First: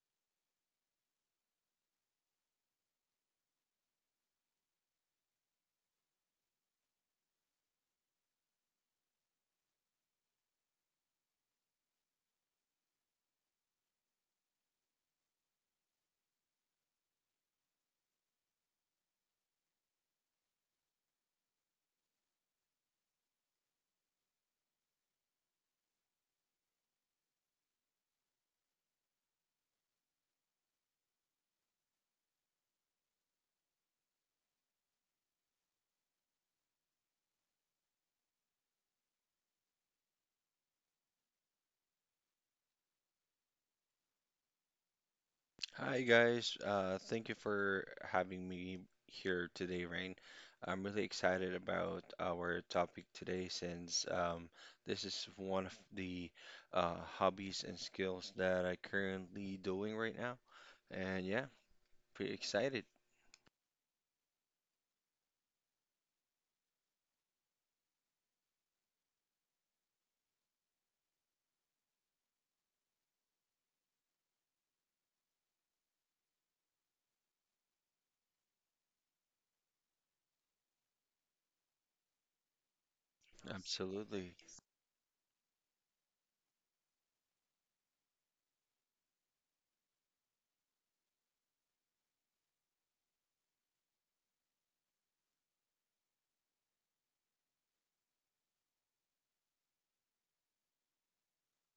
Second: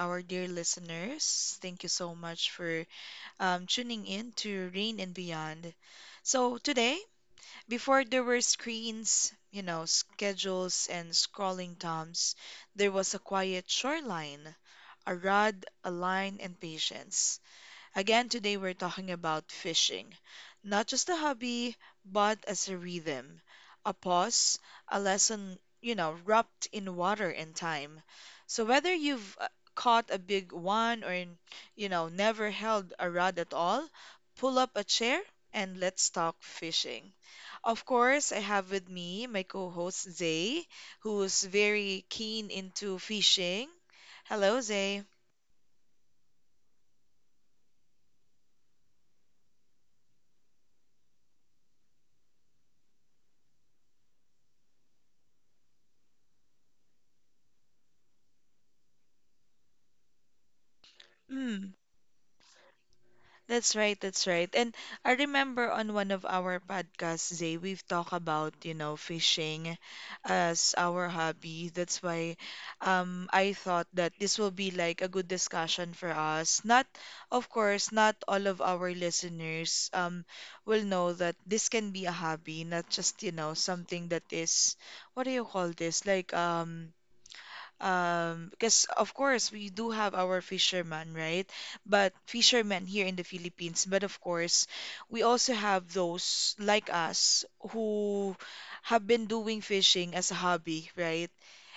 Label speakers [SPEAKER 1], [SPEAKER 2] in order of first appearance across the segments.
[SPEAKER 1] our dear listeners. Thank you so much for tuning in to Rain and Beyond. So, today, before there were screens, schedules, and scrolling toms, there was a quiet shoreline, a rod, a line, and patience. Again, today we're talking about fishing, not just a hobby, but as a rhythm, a pause, a lesson, wrapped in water and time. So whether you've caught a big one or, never held a rod at all, pull up a chair and let's talk fishing. Of course, I have with me my co-host Zay, who's very keen into fishing. Hello, Zay.
[SPEAKER 2] Hi guys, thank you for having me here today, Rain. I'm really excited about our topic today since this is one of the hobbies and skills that I currently doing right now. And yeah, pretty excited.
[SPEAKER 1] That's right, that's right. And I remember on one of our podcasts, Zay, we've talked about, you know, fishing as our hobby. That's why I thought that this will be like a good discussion for us. Not, of course, not all of our listeners will know that this can be a hobby, not just, you know, something that
[SPEAKER 2] Absolutely.
[SPEAKER 1] is, what do you call this? Like, because of course we do have our fishermen, right? But fishermen here in the Philippines, but of course we also have those like us who have been doing fishing as a hobby, right?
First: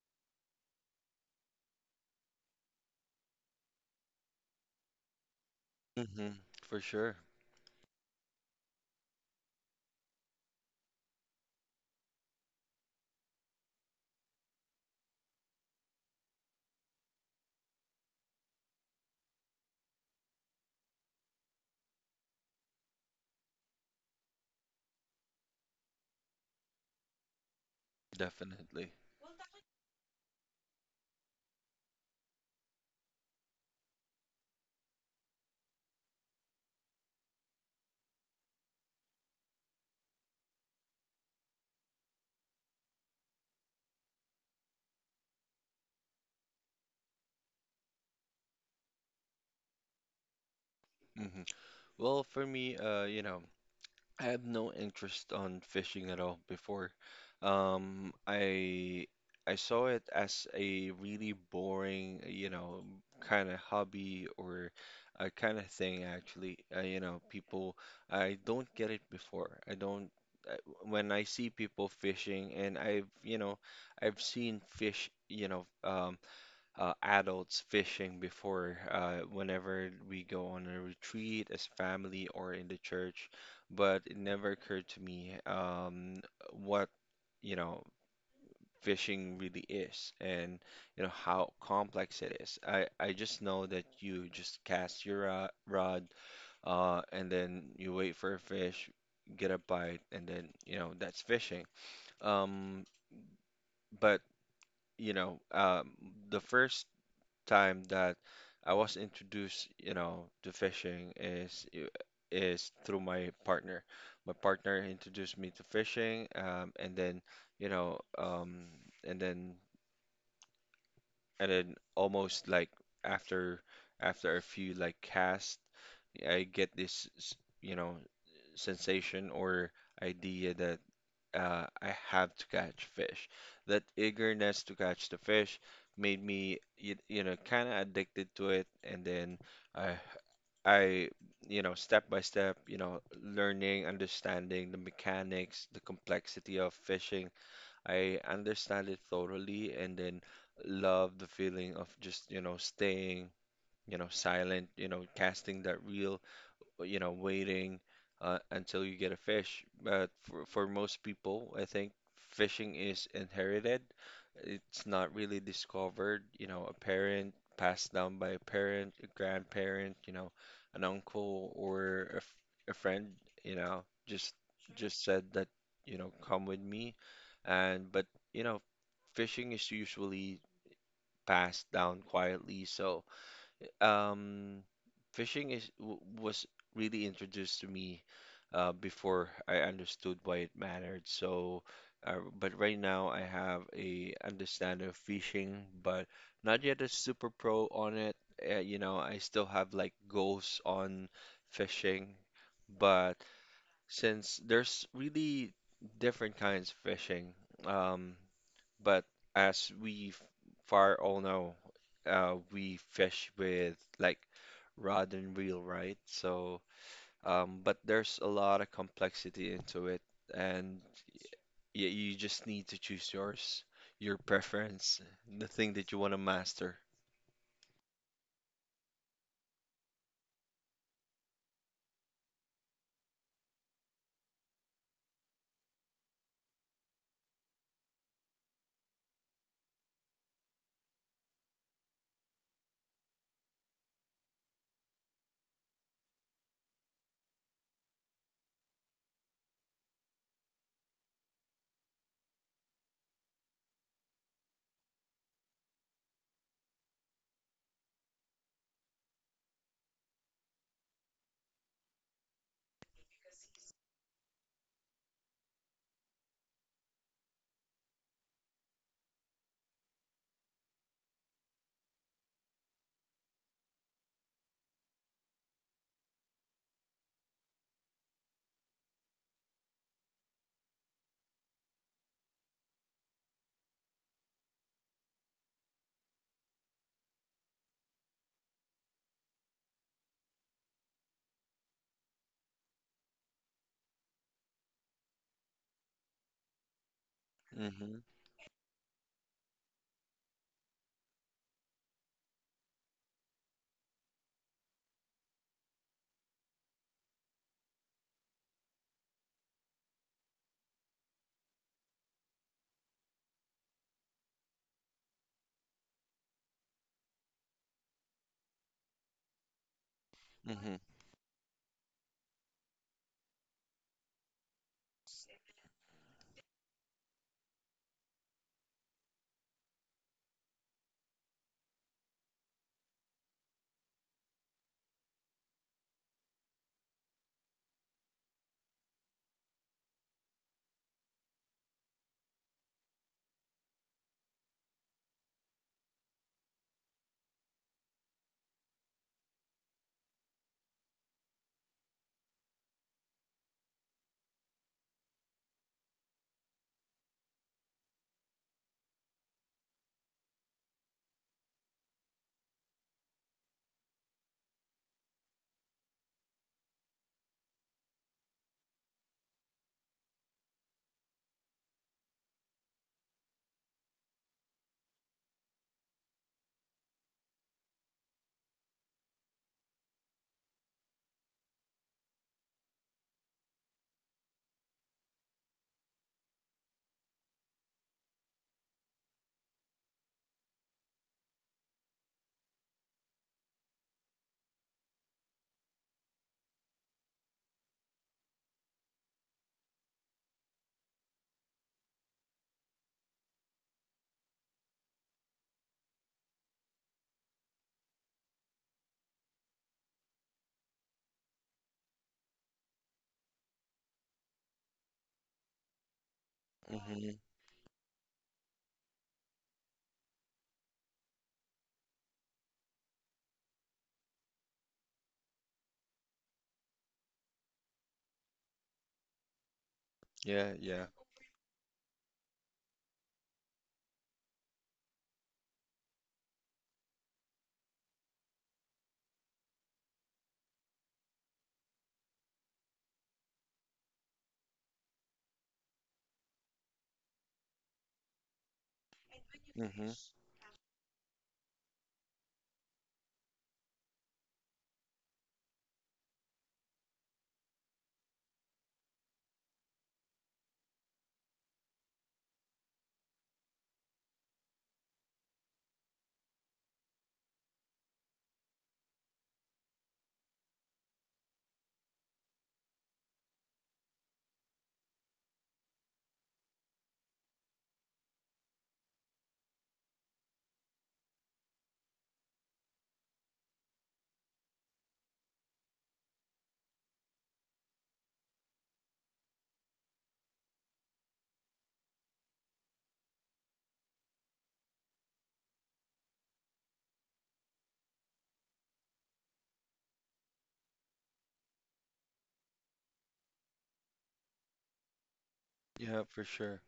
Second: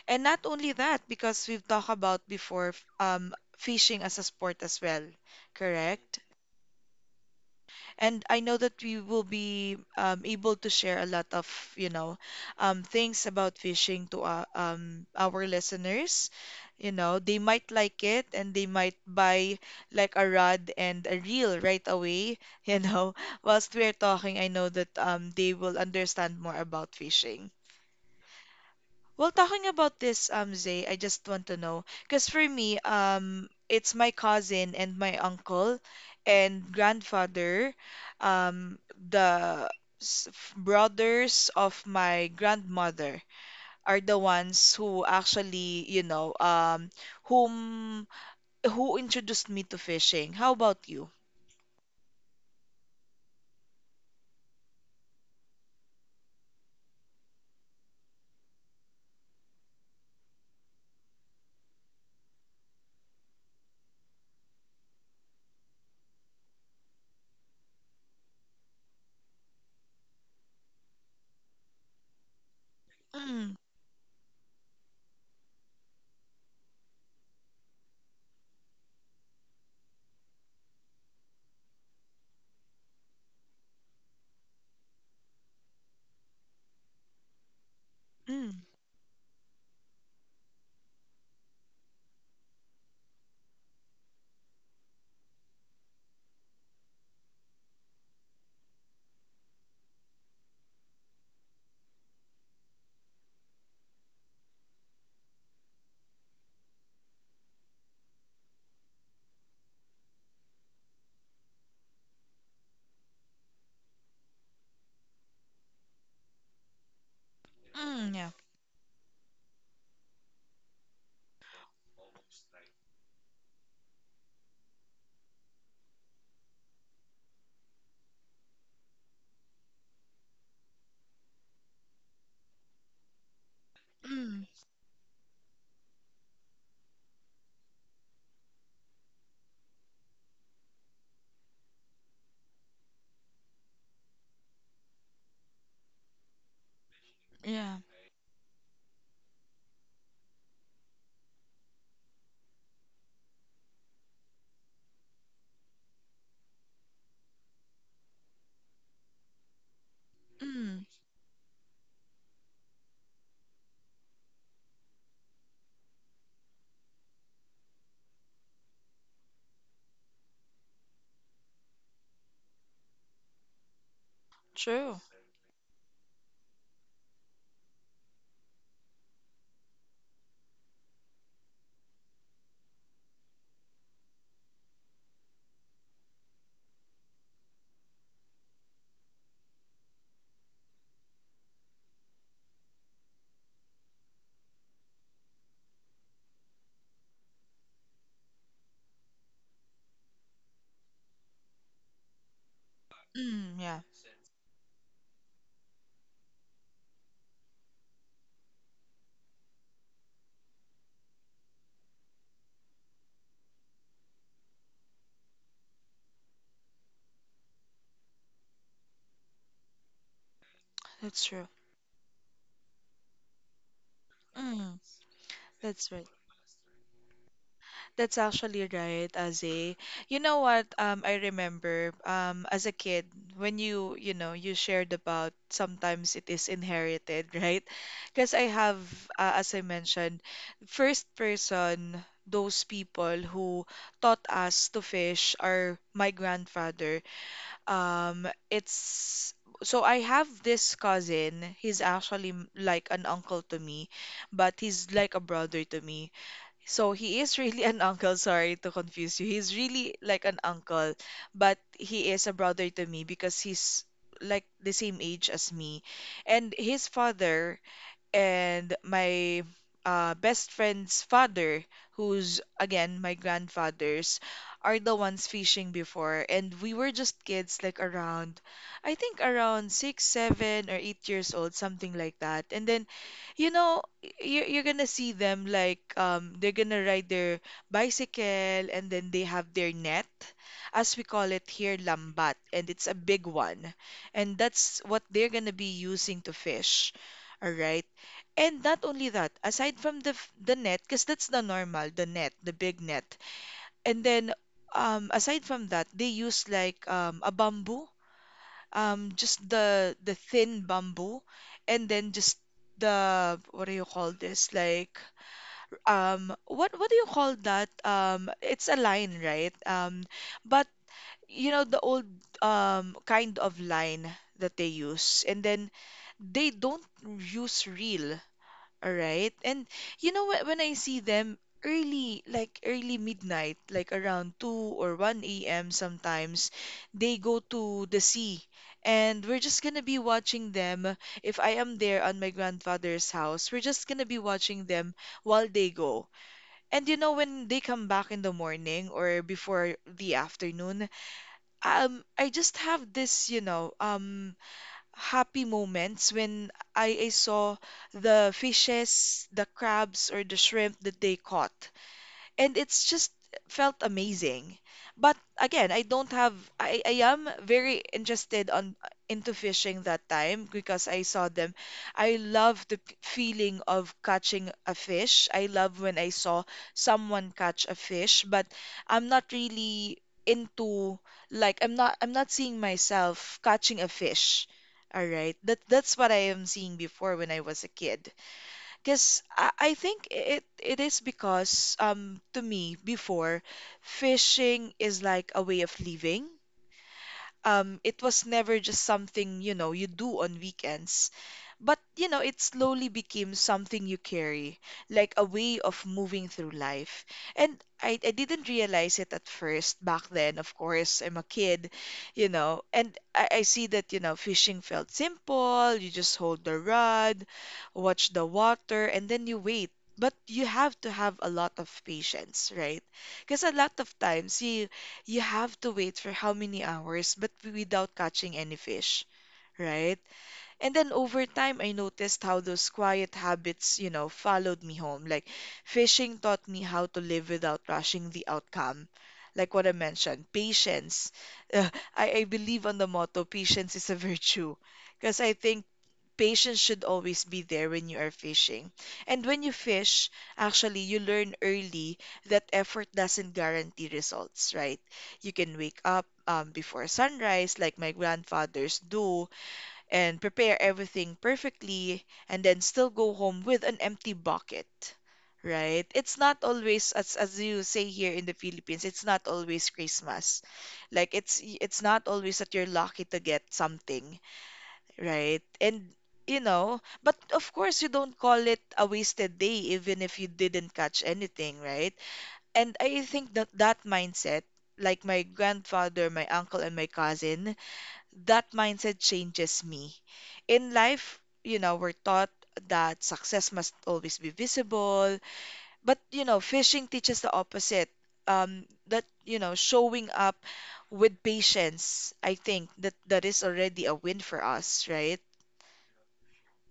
[SPEAKER 1] And not only that, because we've talked about before fishing as a sport as well, correct?
[SPEAKER 2] Hmm. For sure.
[SPEAKER 1] And I know that we will be able to share a lot of, you know, things about fishing to our listeners. You know, they might like it and they might buy like a rod and a reel right away. You know, whilst we're talking, I know that they will understand more about fishing.
[SPEAKER 2] Definitely.
[SPEAKER 1] Well, talking about this, Zay, I just want to know, because for me, it's my cousin and my uncle and grandfather, um, the brothers of my grandmother are the ones who actually, whom who introduced me to fishing. How about you?
[SPEAKER 2] Hmm. Well, for me, you know, I have no interest on fishing at all before. Um, I I saw it as a really boring, you know, kind of hobby or a kind of thing actually. You know, people I don't get it before. I don't uh, when I see people fishing and I've, you know,
[SPEAKER 1] Mm,
[SPEAKER 2] I've seen fish, you know, adults fishing before whenever we go on a retreat as family or in the church, but it never occurred to me what, you know,
[SPEAKER 1] mm,
[SPEAKER 2] fishing really is and you know how complex it is. I just know that you just cast your rod and then you wait for a fish, get a bite, and then you know that's fishing. Um, but you know, the first time that I was introduced, you know, to fishing is is through my partner. My partner introduced me to fishing, and then, you know,
[SPEAKER 1] mm, yeah,
[SPEAKER 2] and then and then almost like after after a few like casts, I get this, you know, sensation or idea that I have to catch fish. That
[SPEAKER 1] mm,
[SPEAKER 2] eagerness to catch the fish made me, you know, kind of addicted to it. And then I, I, you know, step by step, you know, learning, understanding the mechanics, the complexity of fishing.
[SPEAKER 1] yeah,
[SPEAKER 2] I understand it thoroughly, and then love the feeling of just, you know, staying. You know, silent, you know, casting that reel, you know, waiting until you get a fish. But for
[SPEAKER 1] mm,
[SPEAKER 2] most people, I think fishing is inherited. It's not really discovered, you know, a parent passed down by a parent, a grandparent, you know, an uncle or a friend, you know, just
[SPEAKER 1] true.
[SPEAKER 2] just said that, you know, come with me. And but, you know, fishing is usually passed down quietly. So, um, fishing is w was really introduced to me before I understood why it mattered. So, but right now I have a understanding of fishing, but not yet a super pro on it. You know, I still have like goals on fishing, but
[SPEAKER 1] Mm, yeah,
[SPEAKER 2] since there's really different kinds of fishing, um, but as we far all know, we fish with like rod and reel, right? So, but there's a lot of complexity into it, and
[SPEAKER 1] that's true.
[SPEAKER 2] y you just need to choose yours, your
[SPEAKER 1] Mm,
[SPEAKER 2] preference, the thing
[SPEAKER 1] that's
[SPEAKER 2] that you
[SPEAKER 1] right.
[SPEAKER 2] want to master.
[SPEAKER 1] That's actually right, Aze. You know what? I remember as a kid when you shared about sometimes it is inherited, right? Because I have, as I mentioned, first person those people who taught us to fish are my grandfather. It's so I have this cousin. He's actually like an uncle to me, but he's like a brother to me so he is really an uncle, sorry to confuse you. He's really like an uncle, but he is a brother to me because he's like the same age as me. And his father and my best friend's father, who's again my grandfather's, are the ones fishing before. And we were just kids, like around, I think around 6, 7, or 8 years old, something like that. And then, you know, you're gonna see them like they're gonna ride their bicycle and then they have their net, as we call it here, lambat. And it's a big one. And that's what they're gonna be using to fish. All right.
[SPEAKER 2] Mm-hmm.
[SPEAKER 1] And not only that, aside from the net, because that's the normal, the net, the big net. And then aside from that, they use like a bamboo, just the thin bamboo, and then just the what do you call this? Like what do you call that? It's a line, right? But
[SPEAKER 2] Mm-hmm.
[SPEAKER 1] you know the old kind of line that they use, and then they don't use reel, all right. And you know what, when I see them early, like early midnight, like around 2 or 1 a.m. sometimes, they go to the sea. And we're just gonna be watching them. If I am there on my grandfather's house, we're just gonna be watching them while they go. And you know, when they come back in the morning or before the afternoon, I just have this, happy moments when I saw the fishes, the crabs, or the shrimp that they caught and it's just felt amazing. But again, I don't have I am very interested on into fishing that time because I saw them. I love the feeling of catching a fish. I love when I saw someone catch a fish, but I'm not really into like I'm not seeing myself catching a fish. All right. That's what I am seeing before when I was a kid. Because I think it is because to me before fishing is like a way of living, it was never just something, you know, you do on weekends. But, you know, it slowly became something you carry, like a way of moving through life. And I didn't realize it at first back then, of course. I'm a kid, you know, and I see that, you know, fishing felt simple. You just hold the
[SPEAKER 2] Mm-hmm.
[SPEAKER 1] rod, watch the water, and then you wait. But you have to have a lot of patience, right? Because a lot of times you have to wait for how many hours, but without catching any fish, right?
[SPEAKER 2] Yeah,
[SPEAKER 1] And
[SPEAKER 2] yeah.
[SPEAKER 1] then over time, I noticed how those quiet habits, followed me home. Like fishing taught me how to live without rushing the outcome. Like what I mentioned, patience. Uh, I believe on the motto, patience is a virtue. Because I think patience should always be there when you are fishing. And when you
[SPEAKER 2] Mm-hmm.
[SPEAKER 1] fish, actually, you learn early that effort doesn't guarantee results, right? You can wake up before sunrise, like my grandfathers do, and prepare everything perfectly, and then still go home with an empty bucket. Right? It's not always as you say here in the Philippines, it's not always Christmas. Like it's not always that you're lucky to get something. Right. And you know, but of course you don't call it a wasted day even if you didn't catch anything, right? And I think that that mindset, like my grandfather, my uncle, and my cousin, that mindset changes me. In life, you know, we're taught that success must always be visible, but you know, fishing teaches the opposite. That, showing up with patience, I think that that is already a win for us, right?
[SPEAKER 2] Yeah, for sure.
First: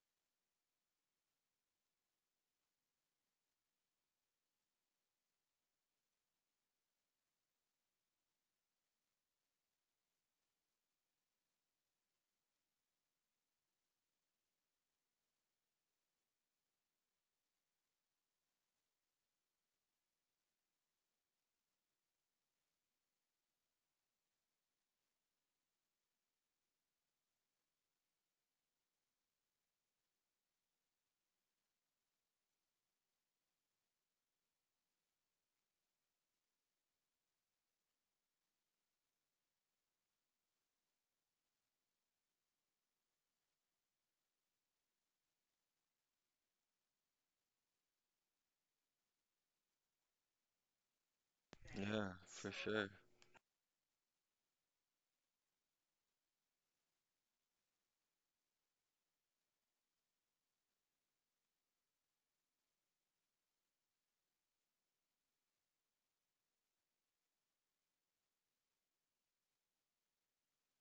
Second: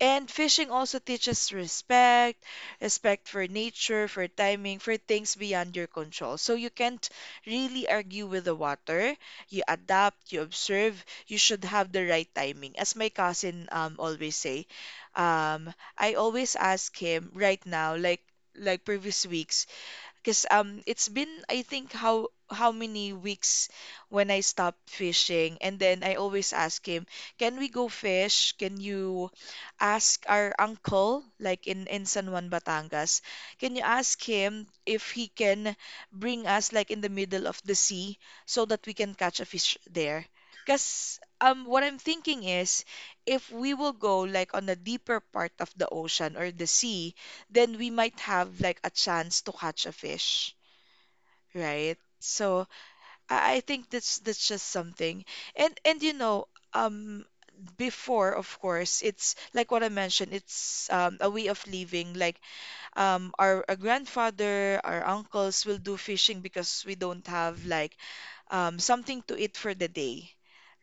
[SPEAKER 1] And fishing also teaches respect, respect for nature, for timing, for things beyond your control. So you can't really argue with the water. You adapt, you observe, you should have the right timing. As my cousin always say, I always ask him right now, like previous weeks, because it's been I think how many weeks when I stopped fishing, and then I always ask him, "Can we go fish? Can you ask our uncle, like in San Juan, Batangas, can you ask him if he can bring us like in the middle of the sea so that we can catch a fish there?" Because what I'm thinking is, if we will go like on a deeper part of the ocean or the sea then we might have like a chance to catch a fish, right?
[SPEAKER 2] Yeah, for
[SPEAKER 1] So
[SPEAKER 2] sure.
[SPEAKER 1] I think that's just something. And you know, um before of course it's like what I mentioned, it's a way of living. Like our grandfather, our uncles will do fishing because we don't have like something to eat for the day,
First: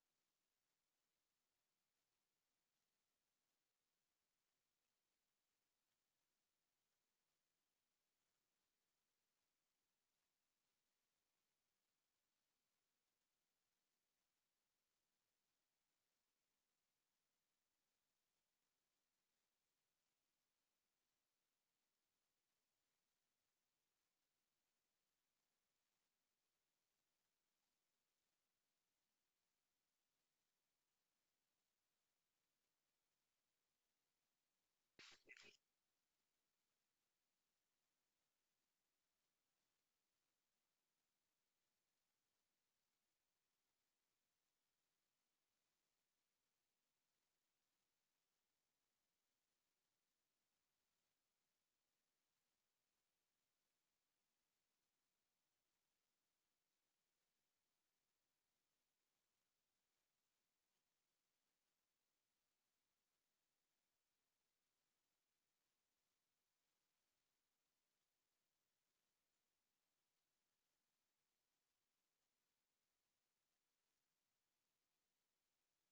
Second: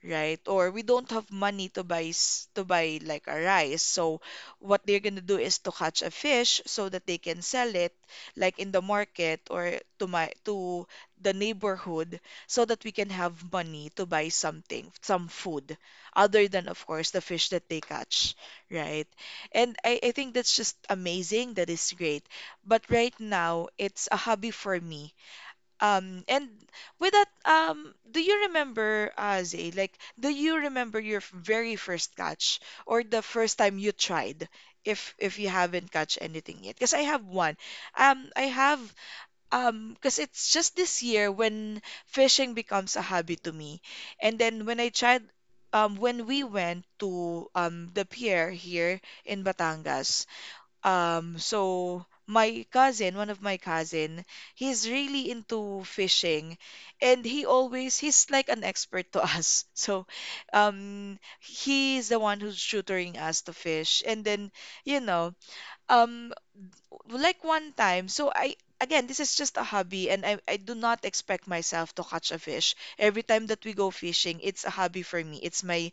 [SPEAKER 1] right? Or we don't have money to buy to buy like a rice. So what they're gonna do is to catch a fish so that they can sell it like in the market or to the neighborhood so that we can have money to buy something, some food, other than of course the fish that they catch, right? And I think that's just amazing. That is great. But right now it's a hobby for me, and with that, do you remember, Zay, like, do you remember your very first catch or the first time you tried if you haven't catch anything yet? Because I have one. Um, I have, because it's just this year when fishing becomes a hobby to me. And then when I tried, when we went to the pier here in Batangas, so my cousin, one of my cousin, he's really into fishing and he's like an expert to us. So he's the one who's tutoring us to fish. And then, you know, um like one time, so I again, this is just a hobby and I do not expect myself to catch a fish. Every time that we go fishing, it's a hobby for me. It's my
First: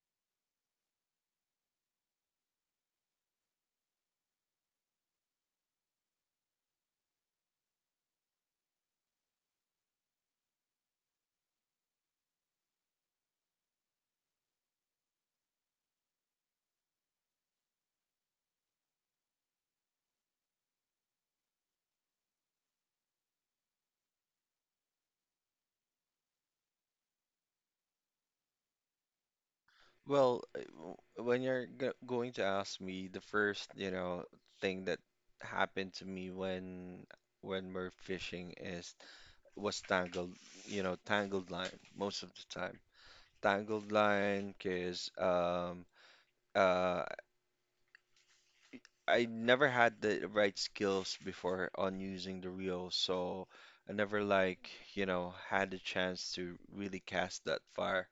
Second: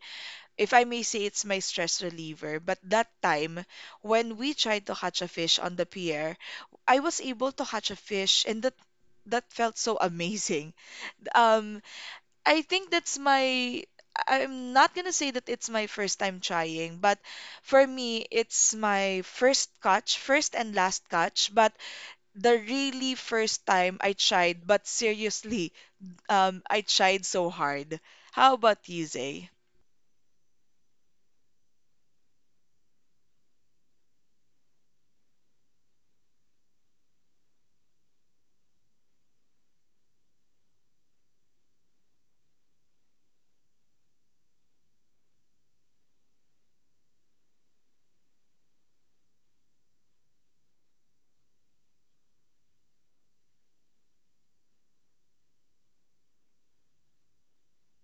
[SPEAKER 1] if I may say it's my stress reliever. But that time, when we tried to catch a fish on the pier, I was able to catch a fish, and that felt so amazing. Um, I think that's my. I'm not gonna say that it's my first time trying, but for me, it's my first catch, first and last catch. But the really first time I tried, but seriously, I tried so hard. How about you, Zay?
[SPEAKER 2] Well, when you're go going to ask me, the first, you know, thing that happened to me when we're fishing is was tangled, you know, tangled line most of the time. Tangled line, 'cause uh I never had the right skills before on using the reel, so I never like, you know, had the chance to really cast that far.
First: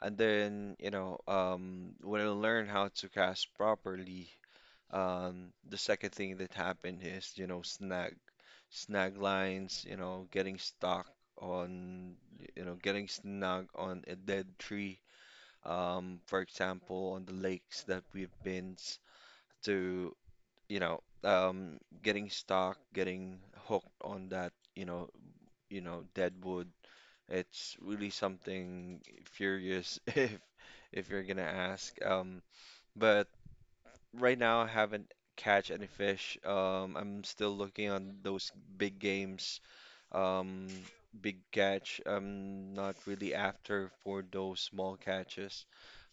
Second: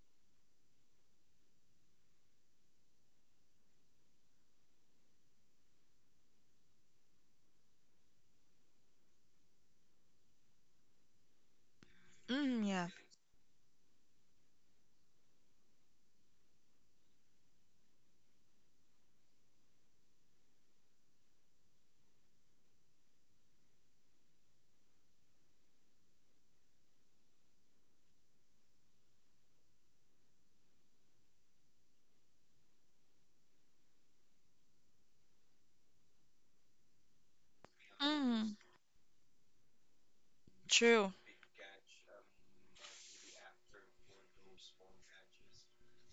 [SPEAKER 2] And then, you know, when I learned how to cast properly, the second thing that happened is, you know, snag lines, you know, getting stuck on, you
[SPEAKER 1] Mm,
[SPEAKER 2] know,
[SPEAKER 1] yeah.
[SPEAKER 2] getting snag on a dead tree. For example, on the lakes that we've been to, you know, getting stuck, getting hooked on that, you know, dead wood. It's really something furious if you're gonna ask. But right now, I haven't catch any fish. I'm still looking on those
[SPEAKER 1] Mm.
[SPEAKER 2] big games. Um,
[SPEAKER 1] True.
[SPEAKER 2] Big catch. I'm not really after for those small catches,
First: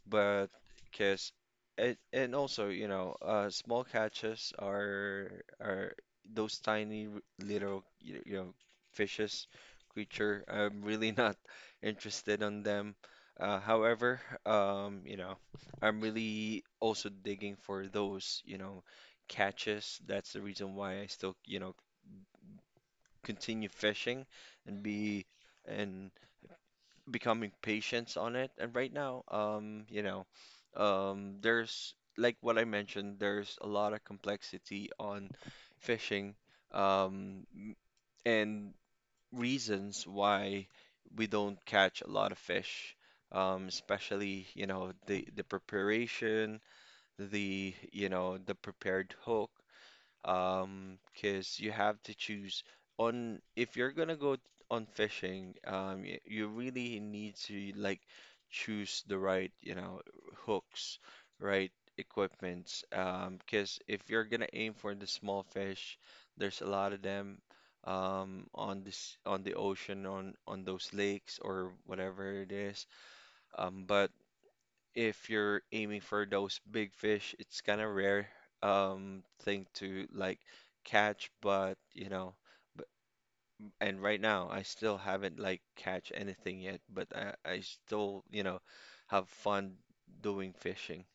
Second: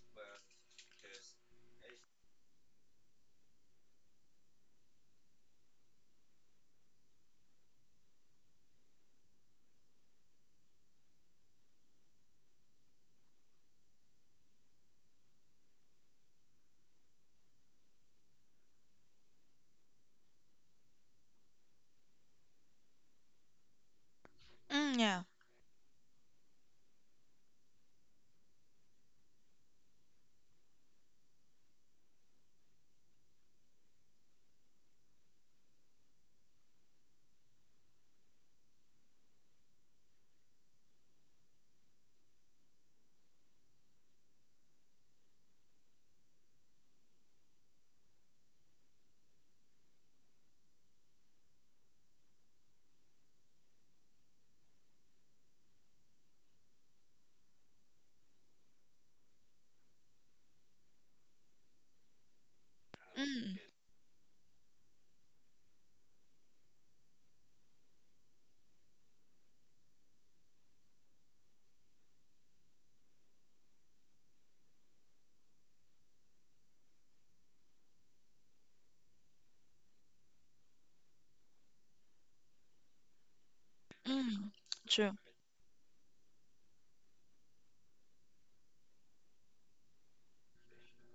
[SPEAKER 2] but because it and also you know small catches are those tiny little you you know fishes creature I'm really not interested on them, however, you know I'm really also digging for those you know catches. That's the reason why I still you know continue fishing and
[SPEAKER 1] Mm, yeah.
[SPEAKER 2] be and becoming patient on it. And right now, you know, there's like what I mentioned, there's a lot of complexity on fishing, um, m- and reasons why we don't catch a lot of fish. Especially, you know, the preparation, the, you know, the prepared hook, because you have to choose on if you're gonna on fishing, you really need to like choose the right, you know, hooks, right equipments,
[SPEAKER 1] Mm,
[SPEAKER 2] because if you're gonna aim for the small fish, there's a lot of them. On this on the ocean on those lakes or whatever it is, but if you're aiming for those big fish, it's kind of rare thing to like catch, but you know, but, and right now
[SPEAKER 1] mm.
[SPEAKER 2] I still
[SPEAKER 1] True.
[SPEAKER 2] haven't like catch anything yet, but I still, you know, have fun doing fishing.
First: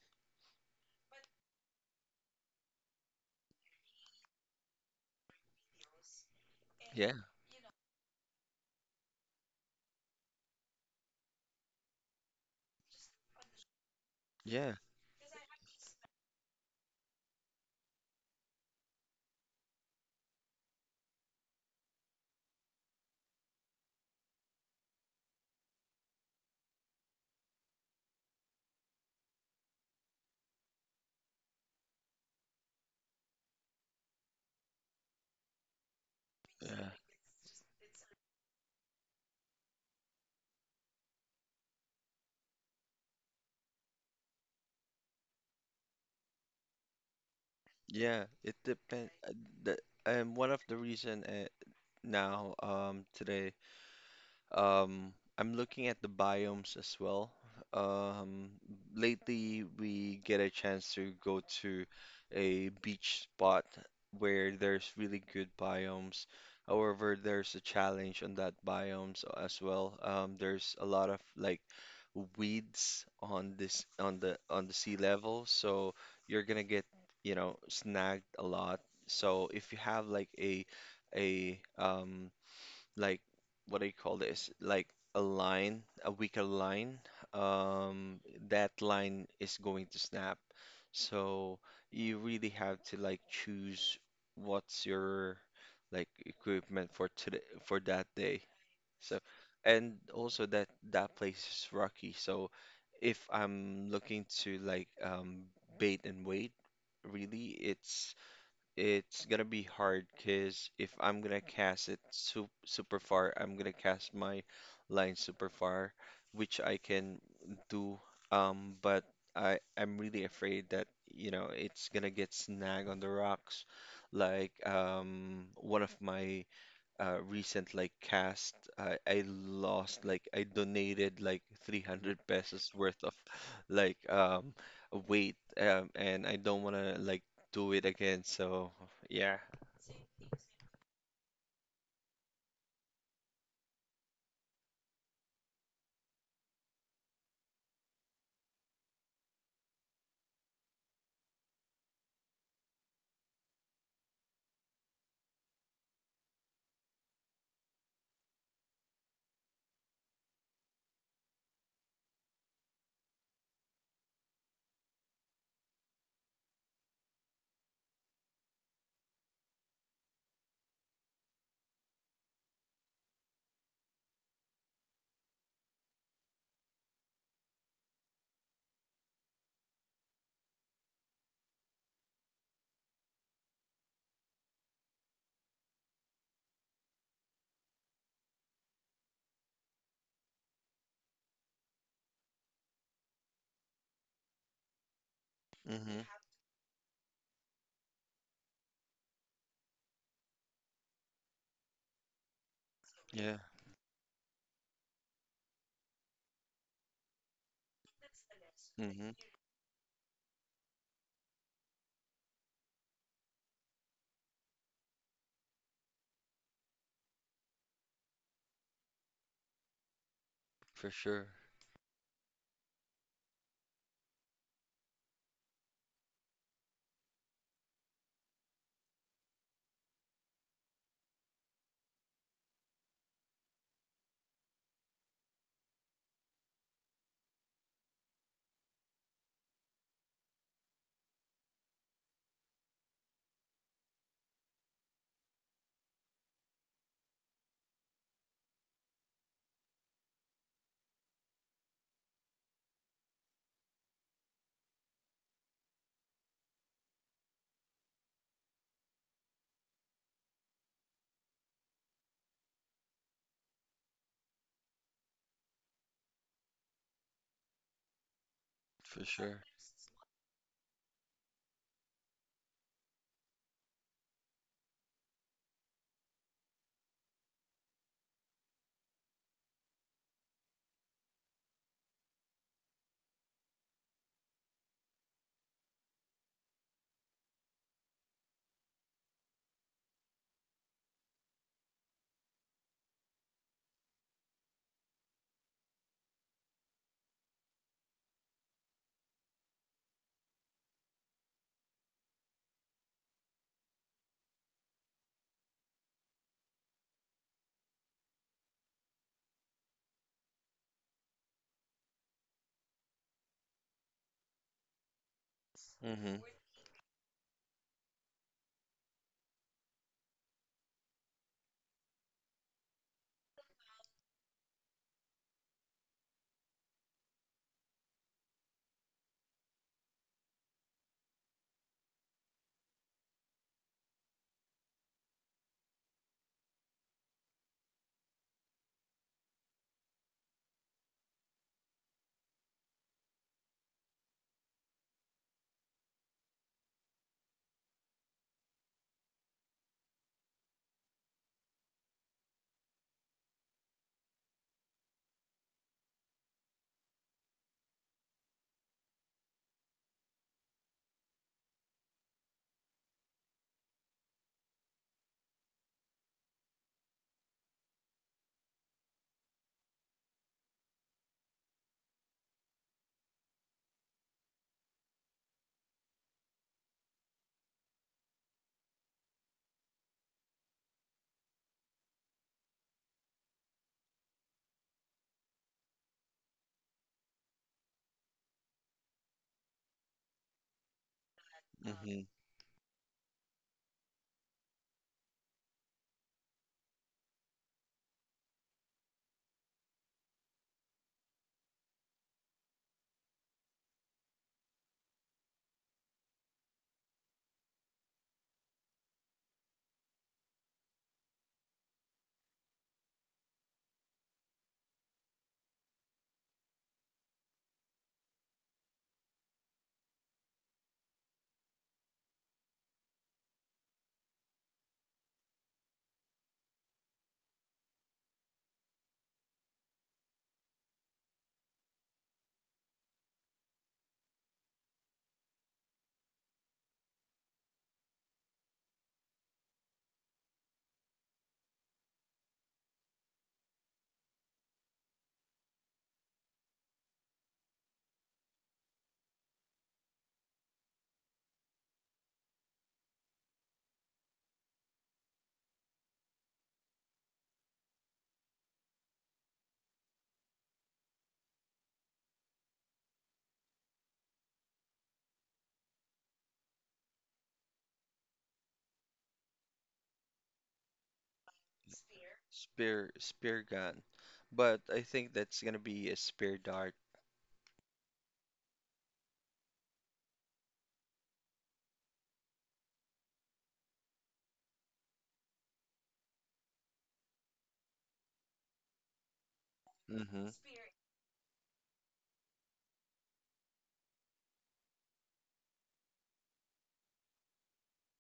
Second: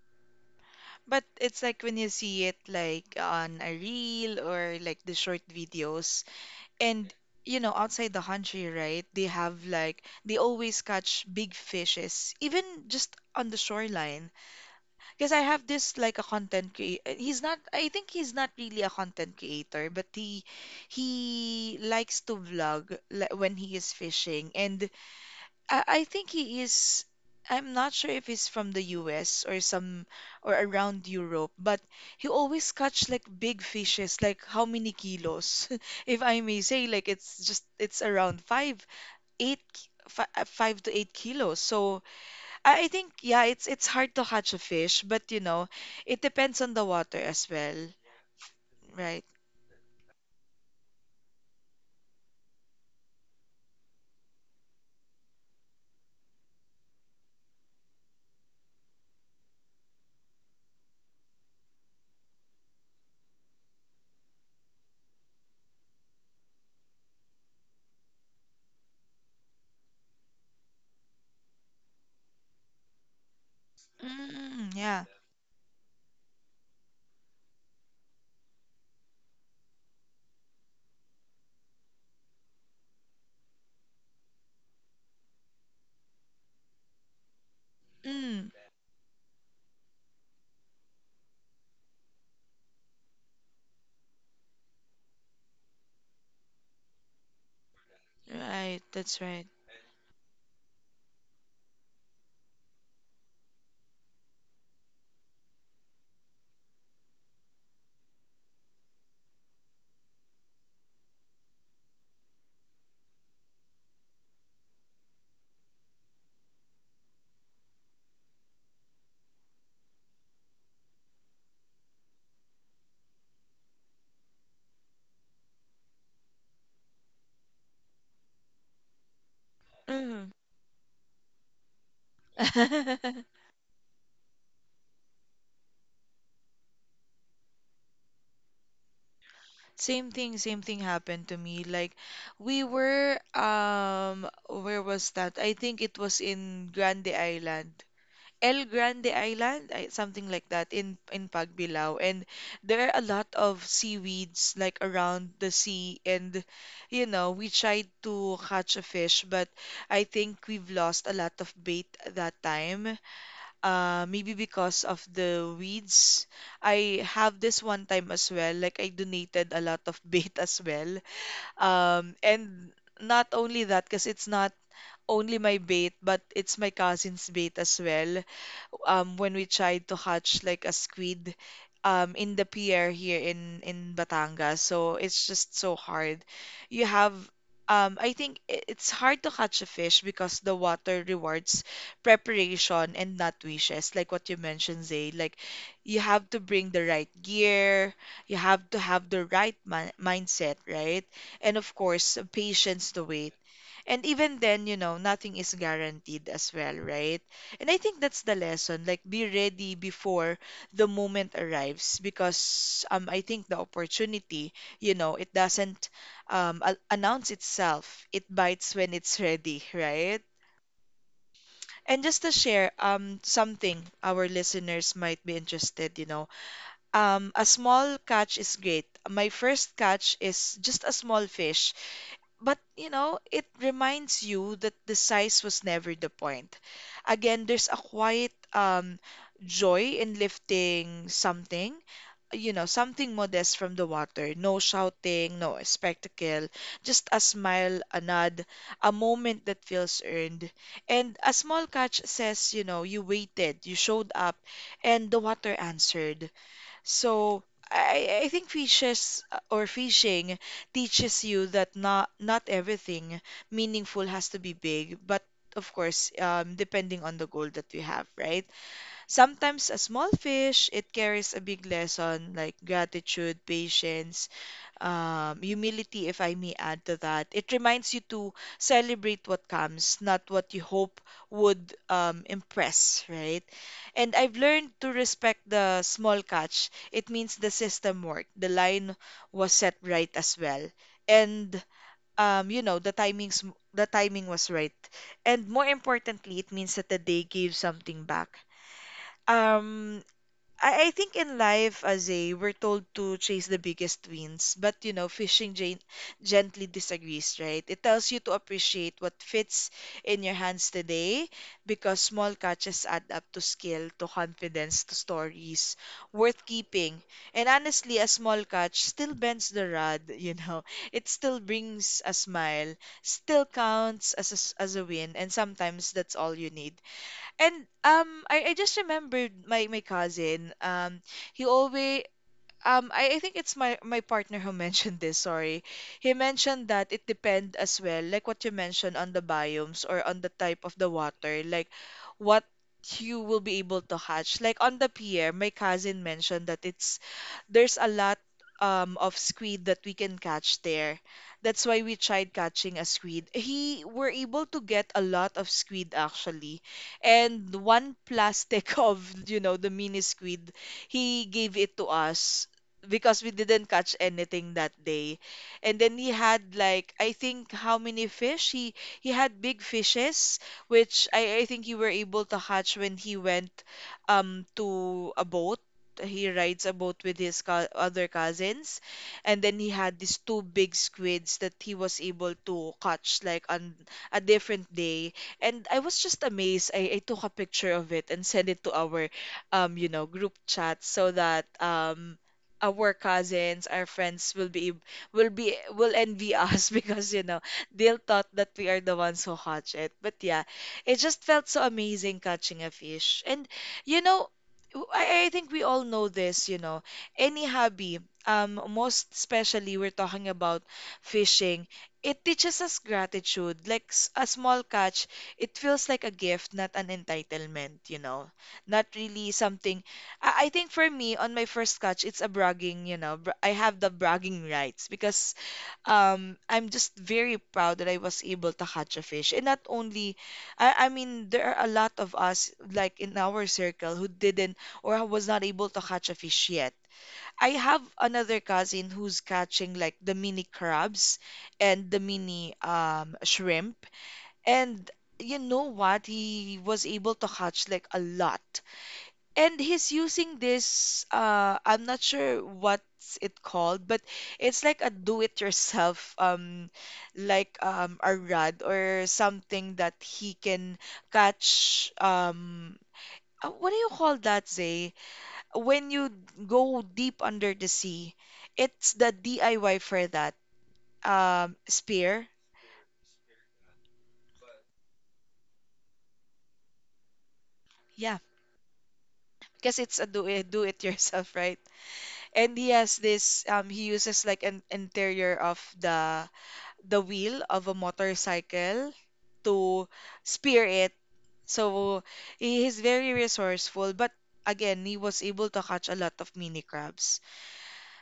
[SPEAKER 1] But it's like when you see it like on a reel or like the short videos and
[SPEAKER 2] Yeah,
[SPEAKER 1] you know outside the country, right? They have like they always catch big fishes even just on the shoreline.
[SPEAKER 2] yeah,
[SPEAKER 1] Because I have this like a content creator. He's not I think he's not really a content creator, but he likes to vlog like, when he is fishing and I think he is. I'm not sure if he's from the US or some or around Europe, but he always catch like big fishes, like how many kilos, if I may say,
[SPEAKER 2] yeah,
[SPEAKER 1] like it's just it's around five, eight, 5 to 8 kilos. So I think yeah, it's hard to catch a fish, but you know, it depends on the water as well,
[SPEAKER 2] yeah. It depends.
[SPEAKER 1] right?
[SPEAKER 2] The, and one of the reason now today, I'm looking at the biomes as well. Um, Lately, we get a chance to go to a beach spot where there's really good biomes. However, there's a challenge on that biomes as well. There's a lot of like weeds on this on
[SPEAKER 1] Mm,
[SPEAKER 2] the sea
[SPEAKER 1] yeah.
[SPEAKER 2] level, so you're gonna get, you know, snagged a lot. So if you have like a like what do you call this? Like a line, a weaker line, um,
[SPEAKER 1] Mm,
[SPEAKER 2] that line is going to snap. So you really have to like choose what's your like equipment for today for that day.
[SPEAKER 1] right.
[SPEAKER 2] So
[SPEAKER 1] That's right.
[SPEAKER 2] and also that that place is rocky. So if I'm looking to like bait and wait, really it's gonna be hard because if I'm gonna cast it sup super far, I'm gonna cast my line super far, which I can do. But I'm really afraid that you know it's gonna get snagged on the rocks, like one of my recent like cast, I lost like
[SPEAKER 1] Mm.
[SPEAKER 2] I donated like 300 pesos worth of like weight, and I don't want to like do it again. So yeah.
[SPEAKER 1] Same thing happened to me. Like we were where was that? I think it was in Grande Island. El Grande Island, something like that in Pagbilao. And there are a lot of seaweeds like around the sea and you know, we tried to catch a fish, but I think we've lost a lot of bait that time maybe because of the weeds. I have this one time as well, like I donated a lot of bait as well. Um and not only that, because it's not only my bait, but it's my cousin's bait as well, when we tried to hatch like a squid in the pier here in Batangas. So it's just so hard. You have I think it's hard to catch a fish because the water rewards preparation and not wishes, like what you mentioned, Zay. Like you
[SPEAKER 2] Mm-hmm.
[SPEAKER 1] have to bring the right gear, you have to have the right mindset, right? And of course, patience to wait.
[SPEAKER 2] Yeah.
[SPEAKER 1] And even then, you know, nothing is guaranteed as well, right? And I think that's the lesson. Like,
[SPEAKER 2] Mm-hmm.
[SPEAKER 1] be ready before the moment arrives because I think the opportunity, you know, it doesn't announce itself. It bites when it's ready, right?
[SPEAKER 2] For sure.
[SPEAKER 1] And just to share something our listeners might be interested, you know, a small catch is great. My first catch is just a small fish, but you know, it reminds you that the size was never the point. Again, there's a quiet joy in lifting something, you know, something modest from the water. No shouting, no spectacle, just a smile, a nod, a moment that feels earned. And a small catch says, you know, you waited, you showed up, and the water answered. So I think fishes or fishing teaches you that not everything meaningful has to be big, but of course, depending on the goal that we have, right?
[SPEAKER 2] For sure.
[SPEAKER 1] Sometimes a small fish, it carries a big lesson like gratitude, patience, humility, if I may add to that. It reminds you to celebrate what comes, not what you hope would impress, right? And I've learned to respect the small catch. It means the system worked, the line was set right as well. And you know, the timings, the timing was right. And more importantly, it means that the day gave something back. Um, I think in life, as a we're told to chase the biggest wins, but you know, fishing gently disagrees, right? It tells you to appreciate what fits in your hands today because small catches add up to skill, to confidence, to stories
[SPEAKER 2] Mm-hmm.
[SPEAKER 1] worth keeping. And honestly, a small catch still bends the rod, you know, it still brings a smile, still counts as a, as a win, and sometimes that's all you need. And I just remembered my my cousin. He always I think it's my my partner who mentioned this, sorry. He mentioned that it depend as well, like what you mentioned on the biomes or on the type of the water, like what you will be able to hatch. Like on the pier, my cousin mentioned that it's there's a lot of squid that we can catch there. That's why we tried catching a squid. He were able to get a lot of squid actually. And one plastic of, you know, the mini squid, he gave it to us because we didn't catch anything that day. And then he had like I think how many fish? He had big fishes, which I think you were able to catch when he went to a boat. He rides a boat with his co other cousins, and then he had these two big squids that he was able to catch like on a different day. And I was just amazed. I took a picture of it and sent it to our you know group chat so that
[SPEAKER 2] Mm-hmm.
[SPEAKER 1] our cousins, our friends will be will envy us because you know they'll thought that we are the ones who catch it. But yeah, it just felt so amazing catching a fish. And you know, I think we all know this, you know, any hobby, most especially we're talking about fishing. It teaches us gratitude. Like a small catch, it feels like a gift, not an entitlement, you know. Not really something. I think for me on my first catch, it's a bragging, you know. I have the bragging rights because I'm just very proud that I was able to catch a fish. And not only, I mean, there are a lot of us like in our circle who didn't or who was not able to catch a fish yet. I have another cousin who's catching like the mini crabs and the mini shrimp. And you know what? He was able to catch like a lot. And he's using this, I'm not sure what's it called, but it's like a do-it-yourself, like a rod or something that he can catch. What do you call that, Zay? When you go deep under the sea, it's the DIY for that. Spear,
[SPEAKER 2] Spear spear gun. But I think that's gonna be a spear dart.
[SPEAKER 1] yeah, because it's a do it yourself, right? And he has this. He uses like an interior of the wheel of a motorcycle to
[SPEAKER 2] Mm-hmm.
[SPEAKER 1] spear it. So he is very resourceful, but again, he was able to catch a lot of mini crabs.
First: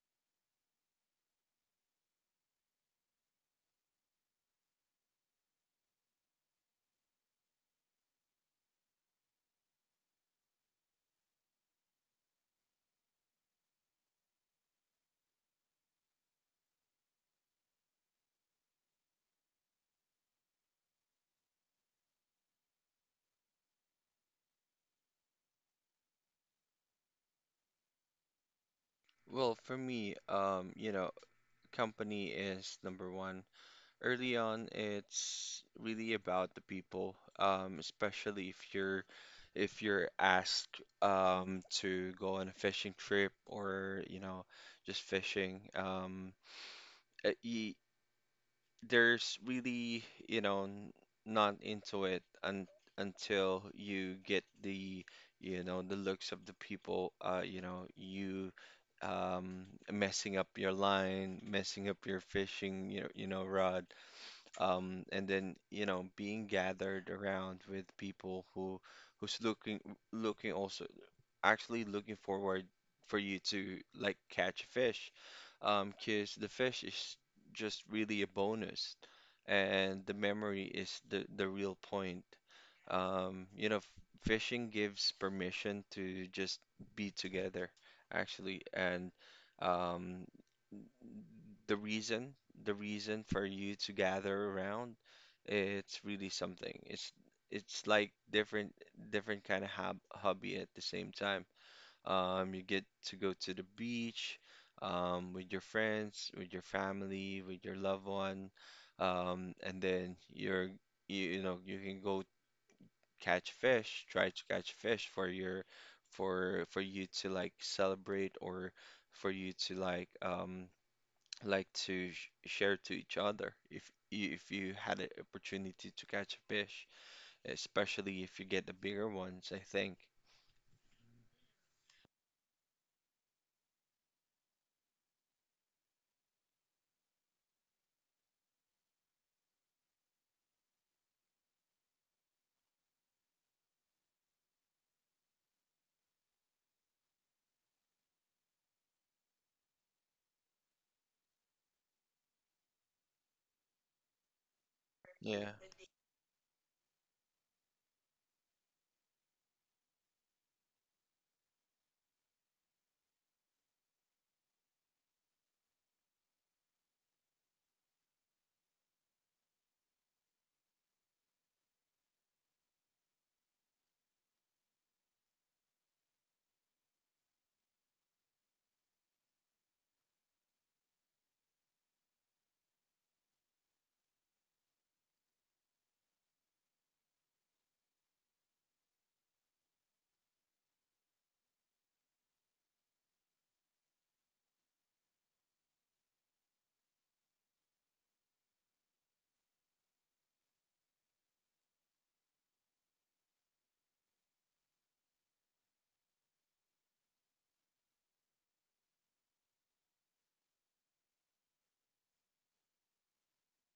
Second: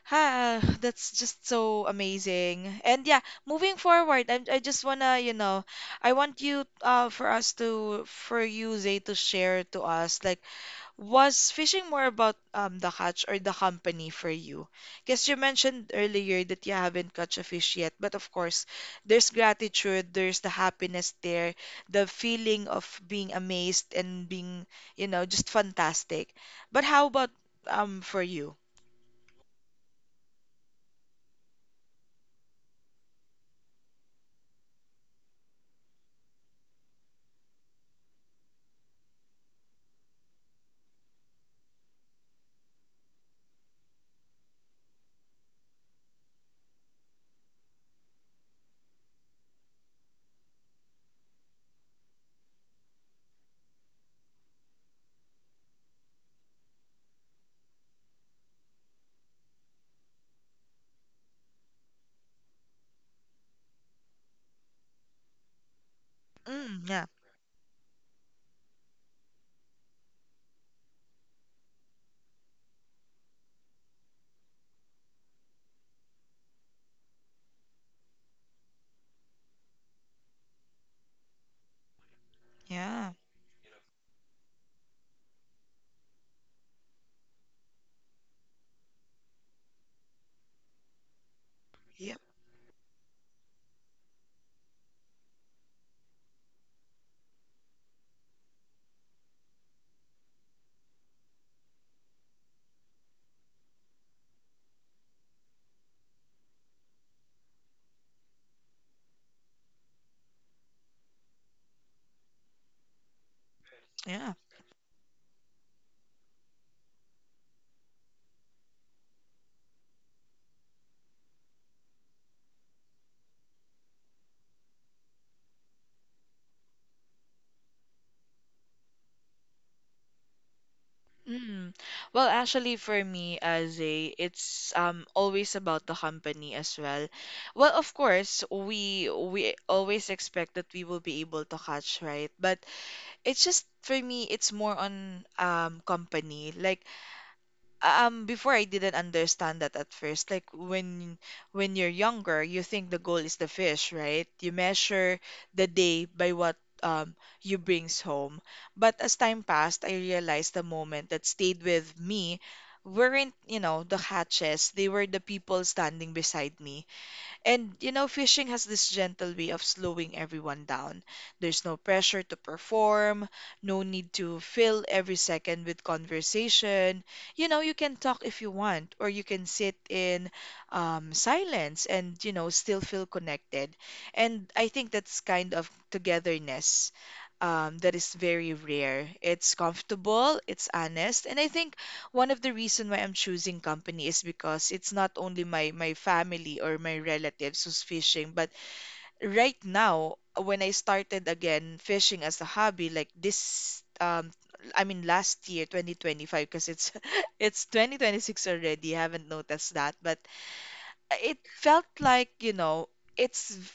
[SPEAKER 1] Ha, that's just so amazing. And yeah, moving forward, I just wanna, you know, I want you, for us to, for you, Zay, to share to us, like, was fishing more about the catch or the company for you? Because you mentioned earlier that you haven't caught a fish yet, but of course, there's gratitude, there's the happiness there, the feeling of being amazed and being, you know, just fantastic. But how about for you?
[SPEAKER 2] Well, for me, you know, company is number one. Early on, it's really about the people, especially if you're asked to go on a fishing trip or you know just fishing. Y there's really you know not into it un until you get the you know the looks of the people. You know you um, messing up your line, messing up your fishing, you know rod, and then you know being
[SPEAKER 1] Mm, yeah,
[SPEAKER 2] gathered around with people who who's looking looking also actually looking forward for you to like catch fish, 'cause the fish is just really a bonus and the memory is the real point,
[SPEAKER 1] yeah,
[SPEAKER 2] you know fishing gives permission to just be together actually and, um, the
[SPEAKER 1] yep,
[SPEAKER 2] reason, the reason for you to gather around, it's really something. It's like different kind of hobby at the same time. You get to go to the beach, with your friends, with your family, with your loved one, and then you're you know you can go catch fish, try
[SPEAKER 1] yeah.
[SPEAKER 2] to catch fish for your for you to like celebrate or for you to like to sh share to each other if if you had an opportunity to catch a fish, especially if you get the bigger ones, I think.
[SPEAKER 1] Mm. Well, actually, for me, as a, it's always about the company as well. Well, of course, we always expect that we will be able to catch, right? But it's just for me, it's more on company. Like before I didn't understand that at first. Like when you're younger, you think the goal is the fish, right? You measure
[SPEAKER 2] Yeah.
[SPEAKER 1] the day by what um you brings home. But as time passed, I realized the moment that stayed with me weren't, you know, the hatches. They were the people standing beside me. And you know, fishing has this gentle way of slowing everyone down. There's no pressure to perform, no need to fill every second with conversation. You know, you can talk if you want, or you can sit in silence and, you know, still feel connected. And I think that's kind of togetherness that is very rare. It's comfortable, it's honest, and I think one of the reason why I'm choosing company is because it's not only my my family or my relatives who's fishing, but right now when I started again fishing as a hobby, like this I mean last year 2025 because it's it's 2026 already. I haven't noticed that, but it felt like, you know, it's v-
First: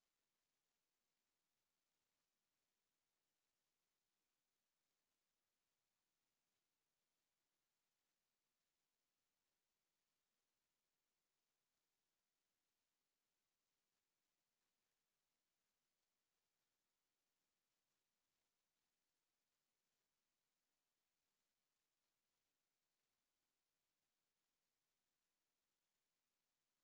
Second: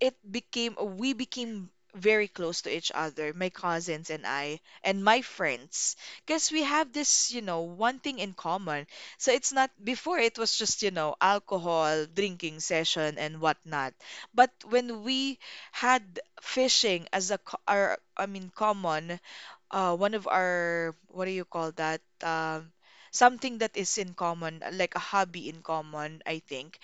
[SPEAKER 1] it became we became very close to each other, my cousins and I and my friends, because we have this, you know, one thing in common. So it's not, before it was just, you know, alcohol, drinking session and whatnot. But when we had fishing as our common, one of our, what do you call that? Something that is in common, like a hobby in common, I think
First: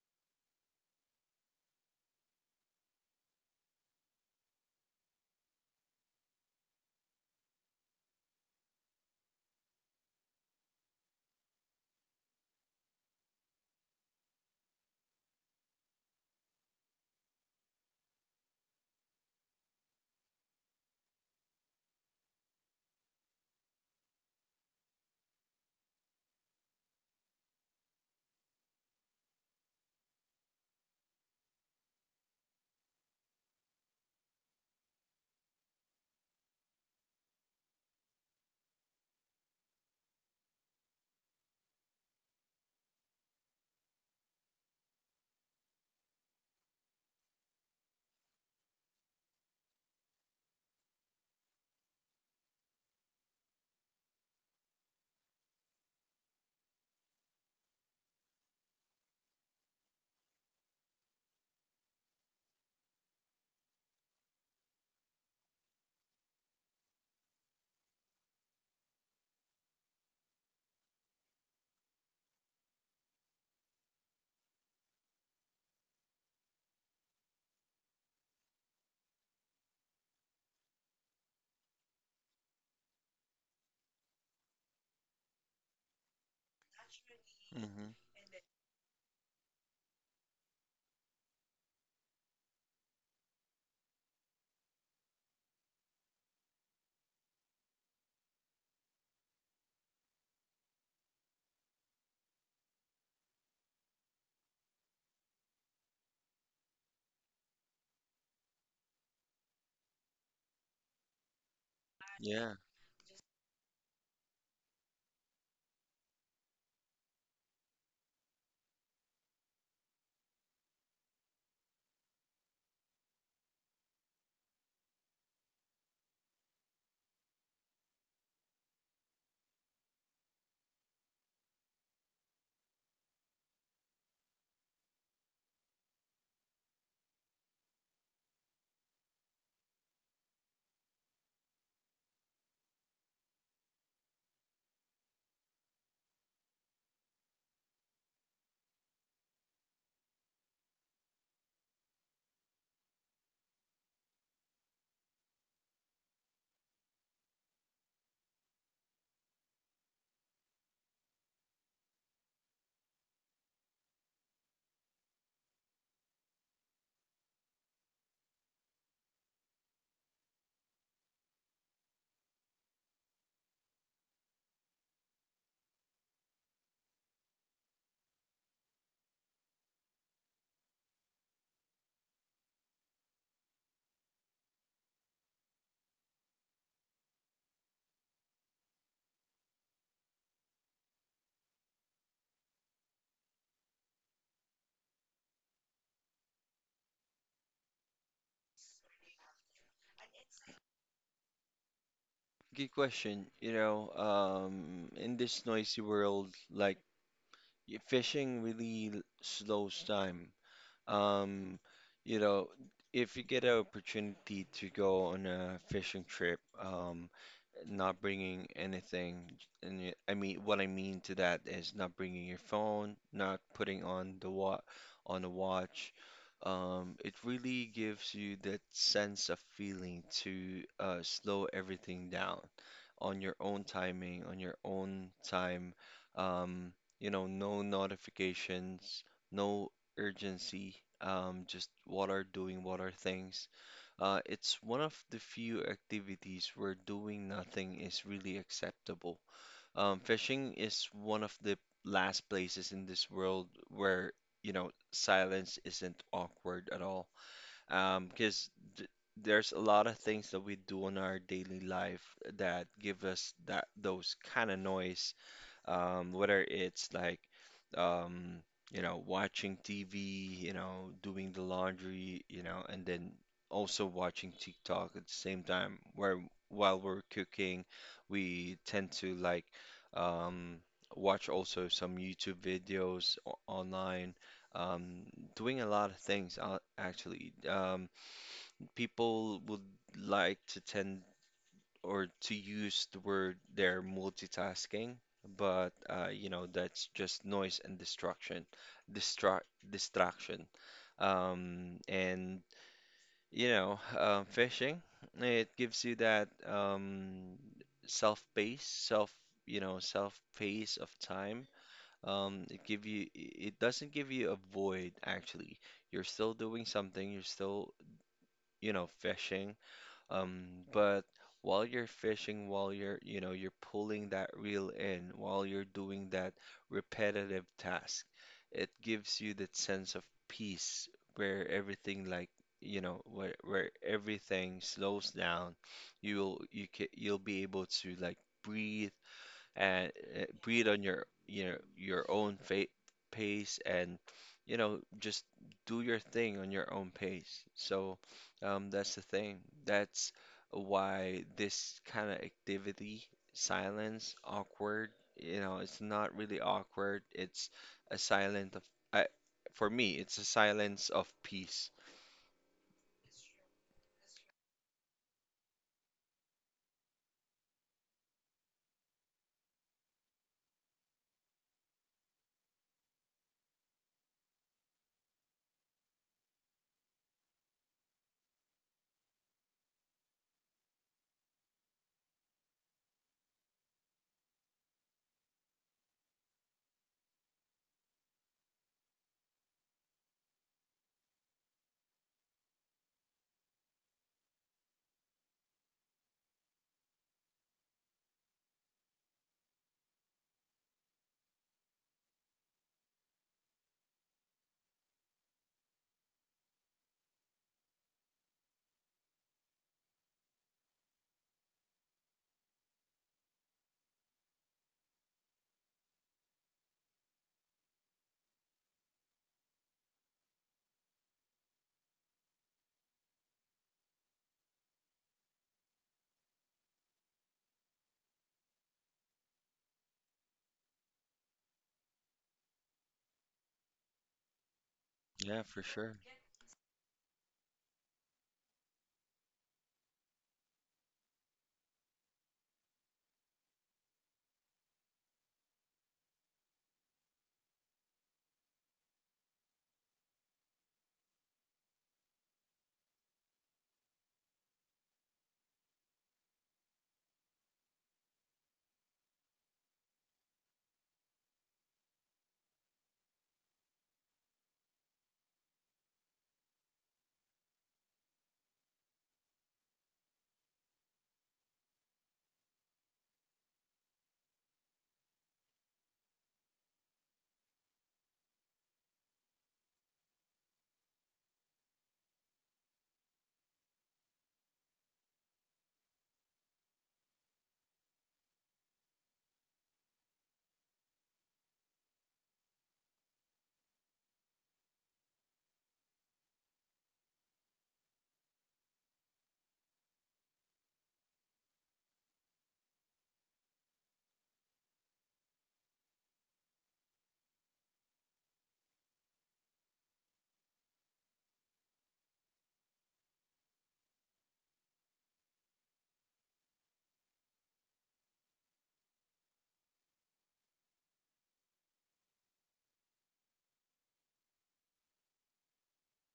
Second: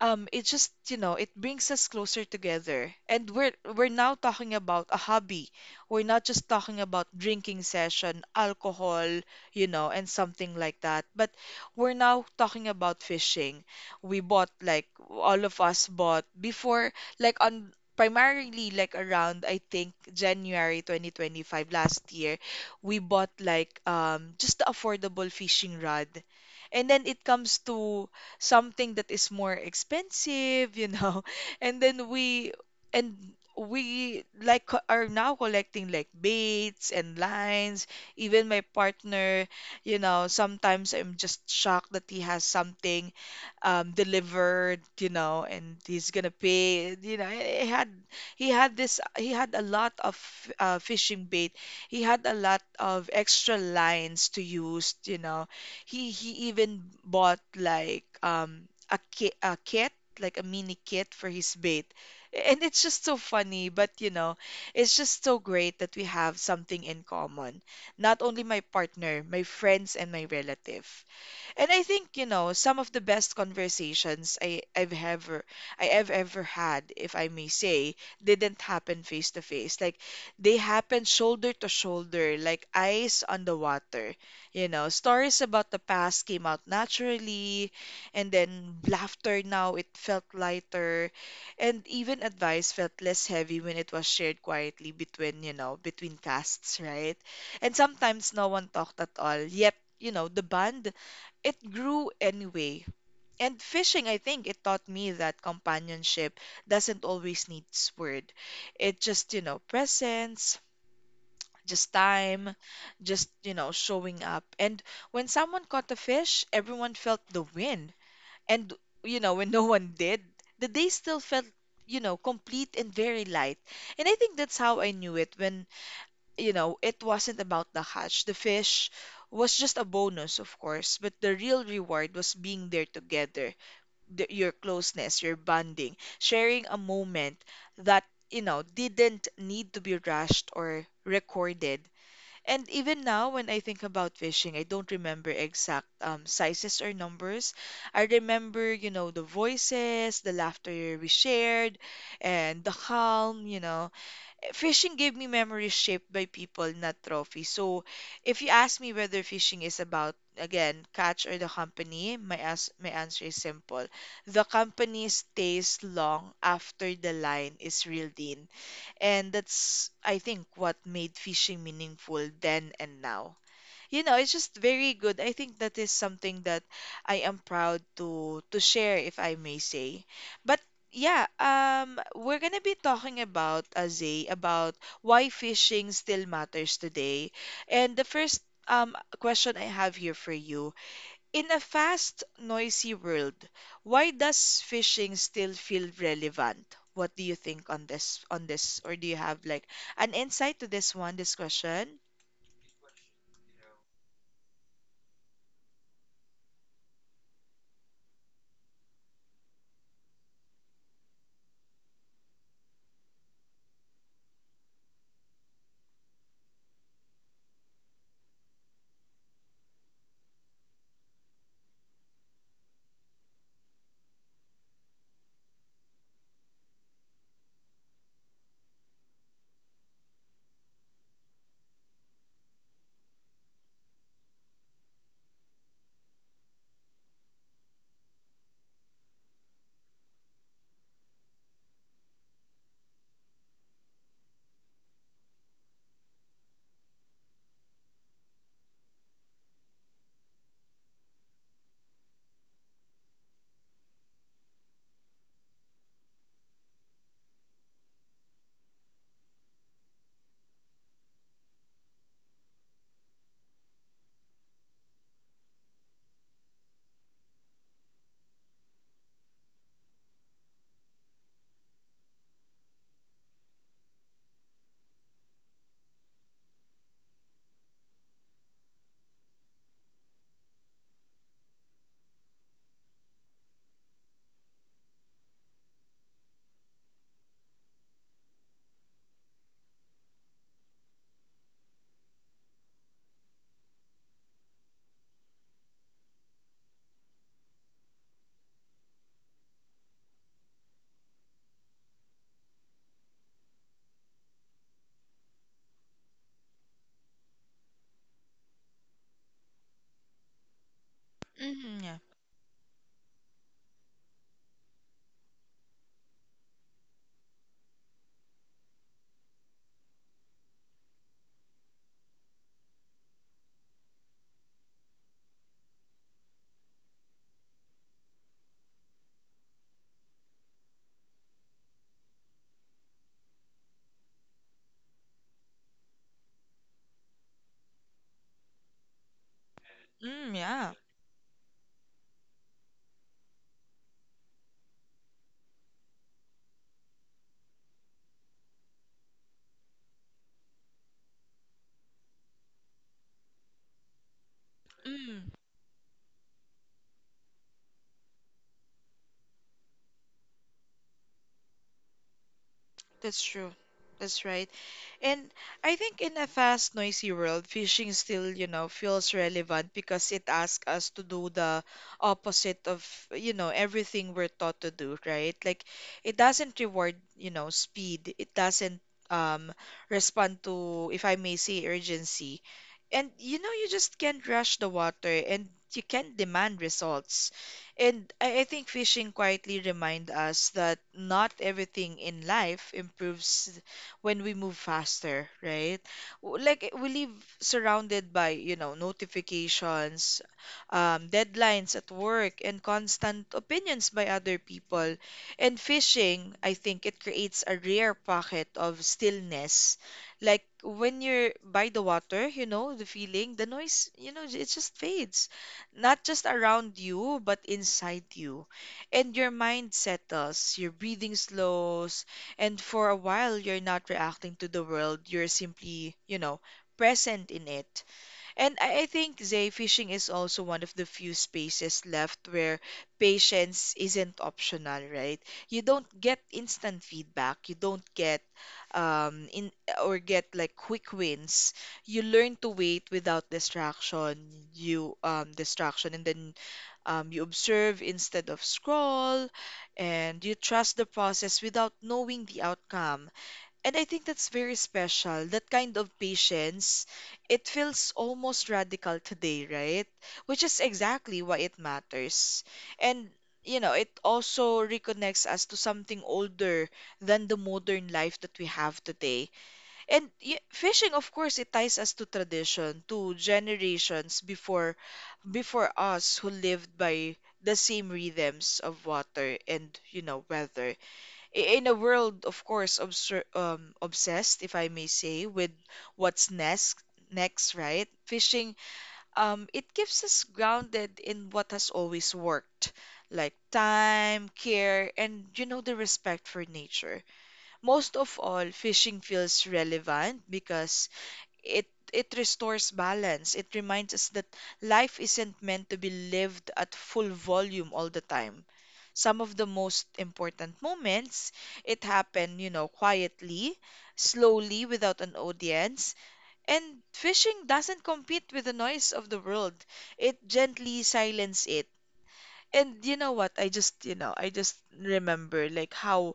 [SPEAKER 1] it just, you know, it brings us closer together, and we're now talking about a hobby. We're not just talking about drinking session alcohol, you know, and something like that, but we're now talking about fishing. We bought, like, all of us bought before, like, on primarily, like, around I think January 2025 last year. We bought like just the affordable fishing rod, and then it comes to something that is more expensive, you know. And then and we, like, are now collecting, like, baits and lines. Even my partner, you know, sometimes I'm just shocked that he has something delivered, you know, and he's gonna pay, you know, he had a lot of fishing bait. He had a lot of extra lines to use, you know, he even bought like a kit, like a mini kit for his bait. And it's just so funny, but you know, it's just so great that we have something in common. Not only my partner, my friends and my relative. And I think, you know, some of the best conversations I have ever had, if I may say, didn't happen face to face. Like, they happened shoulder to shoulder, like eyes on the water. You know, stories about the past came out naturally,
[SPEAKER 2] Mm-hmm.
[SPEAKER 1] and then laughter now it felt lighter, and even advice felt less heavy when it was shared quietly between, you know, between casts, right? And sometimes no one talked at all, yet, you know, the bond, it grew anyway. And fishing, I think it taught me that companionship doesn't always need word. It just, you know, presence, just time,
[SPEAKER 2] Yeah.
[SPEAKER 1] just, you know, showing up. And when someone caught a fish, everyone felt the win. And, you know, when no one did, the day still felt, you know, complete and very light. And I think that's how I knew it, when, you know, it wasn't about the catch. The fish was just a bonus, of course, but the real reward was being there together, the, your closeness, your bonding, sharing a moment that, you know, didn't need to be rushed or recorded. And even now, when I think about fishing, I don't remember exact sizes or numbers. I remember, you know, the voices, the laughter we shared, and the calm, you know, fishing gave me memories shaped by people, not trophies. So, if you ask me whether fishing is about, again, catch or the company, my, my answer is simple. The company stays long after the line is reeled in. And that's, I think, what made fishing meaningful then and now. You know, it's just very good. I think that is something that I am proud to share, if I may say. But yeah, we're gonna be talking about Azay, about why fishing still matters today. And the first question I have here for you: in a fast, noisy world, why does fishing still feel relevant? What do you think on this, or do you have like an insight to this one, this question?
[SPEAKER 2] Good question. You know, in this noisy world, like fishing really slows time. Um, you know, if you get an opportunity to go on a fishing trip, not bringing anything. And I mean, what I mean to that is not bringing your phone, not putting on the wa on a watch. It really gives you that sense of feeling to slow everything down on your own timing, on your own time. Um, you know, no notifications, no urgency. Just what are doing, what are things. It's one of the few activities where doing nothing is really acceptable. Fishing is one of the last places in this world where, you know, silence isn't awkward at all. Because th there's a lot of things that we do in our daily life that give us that those kind of noise, whether it's like, um, you know watching TV, you know doing the laundry, you know, and then also watching TikTok at the same time. Where while we're cooking, we tend to like um, watch also some YouTube videos online. Um, Doing a lot of things actually. People would like to tend or to use the word they're multitasking, but you know, that's just noise and distraction, distract distraction. And you know, fishing, it gives you that self pace, you know, self pace of time.
[SPEAKER 1] Mm, yeah.
[SPEAKER 2] It doesn't give you a void actually. You're still doing something, you're still, you know, fishing um, but while you're fishing, while you're, you know, you're pulling that reel in, while you're doing that repetitive task, it gives you that sense of peace where everything like, you know, where everything slows down. You'll be able to like breathe and
[SPEAKER 1] Mm,
[SPEAKER 2] breathe
[SPEAKER 1] yeah.
[SPEAKER 2] on your own fa pace and you know just do your thing on your own pace. So that's the thing. That's why this kind of activity, silence, awkward,
[SPEAKER 1] Mm,
[SPEAKER 2] you know, it's not really awkward. It's a silent of I, for me, it's a silence of peace.
[SPEAKER 1] that's true. That's right. And I think in a fast, noisy world, fishing still, you know, feels relevant because it asks us to do the opposite of, you know, everything we're taught to do, right? Like, it doesn't reward, you know, speed. It doesn't um respond to, if I may say, urgency. And you know, you just can't rush the water and you can't demand results. And I think fishing quietly remind us that not everything in life improves when we move faster, right? Like, eh, we live surrounded by, you know, notifications, deadlines at work, and constant opinions by other people. And fishing, I think it creates a rare pocket of stillness. Like when you're by the water, you know, the feeling, the noise, you know, it just fades, not just around you, but inside you. And your mind settles, your breathing slows, and for a while you're not reacting to the world, you're simply, you know, present in it. And I think, Zay, fishing is also one of the few spaces left where patience isn't optional, right?
[SPEAKER 2] Yeah,
[SPEAKER 1] You
[SPEAKER 2] for
[SPEAKER 1] don't
[SPEAKER 2] sure.
[SPEAKER 1] get instant feedback. You don't get in or get like quick wins. You learn to wait without distraction. You um distraction and then you observe instead of scroll, and you trust the process without knowing the outcome. And I think that's very special. That kind of patience, it feels almost radical today, right? Which is exactly why it matters. And, you know, it also reconnects us to something older than the modern life that we have today. And y fishing, of course, it ties us to tradition, to generations before us who lived by the same rhythms of water and, you know, weather in a world, of course, obser obsessed, if I may say, with what's next, right? Fishing, it keeps us grounded in what has always worked, like time, care, and you know, the respect for nature. Most of all, fishing feels relevant because it it restores balance. It reminds us that life isn't meant to be lived at full volume all the time. Some of the most important moments, it happened, you know, quietly, slowly, without an audience. And fishing doesn't compete with the noise of the world. It gently silences it. And you know what? I just, you know, I just remember like how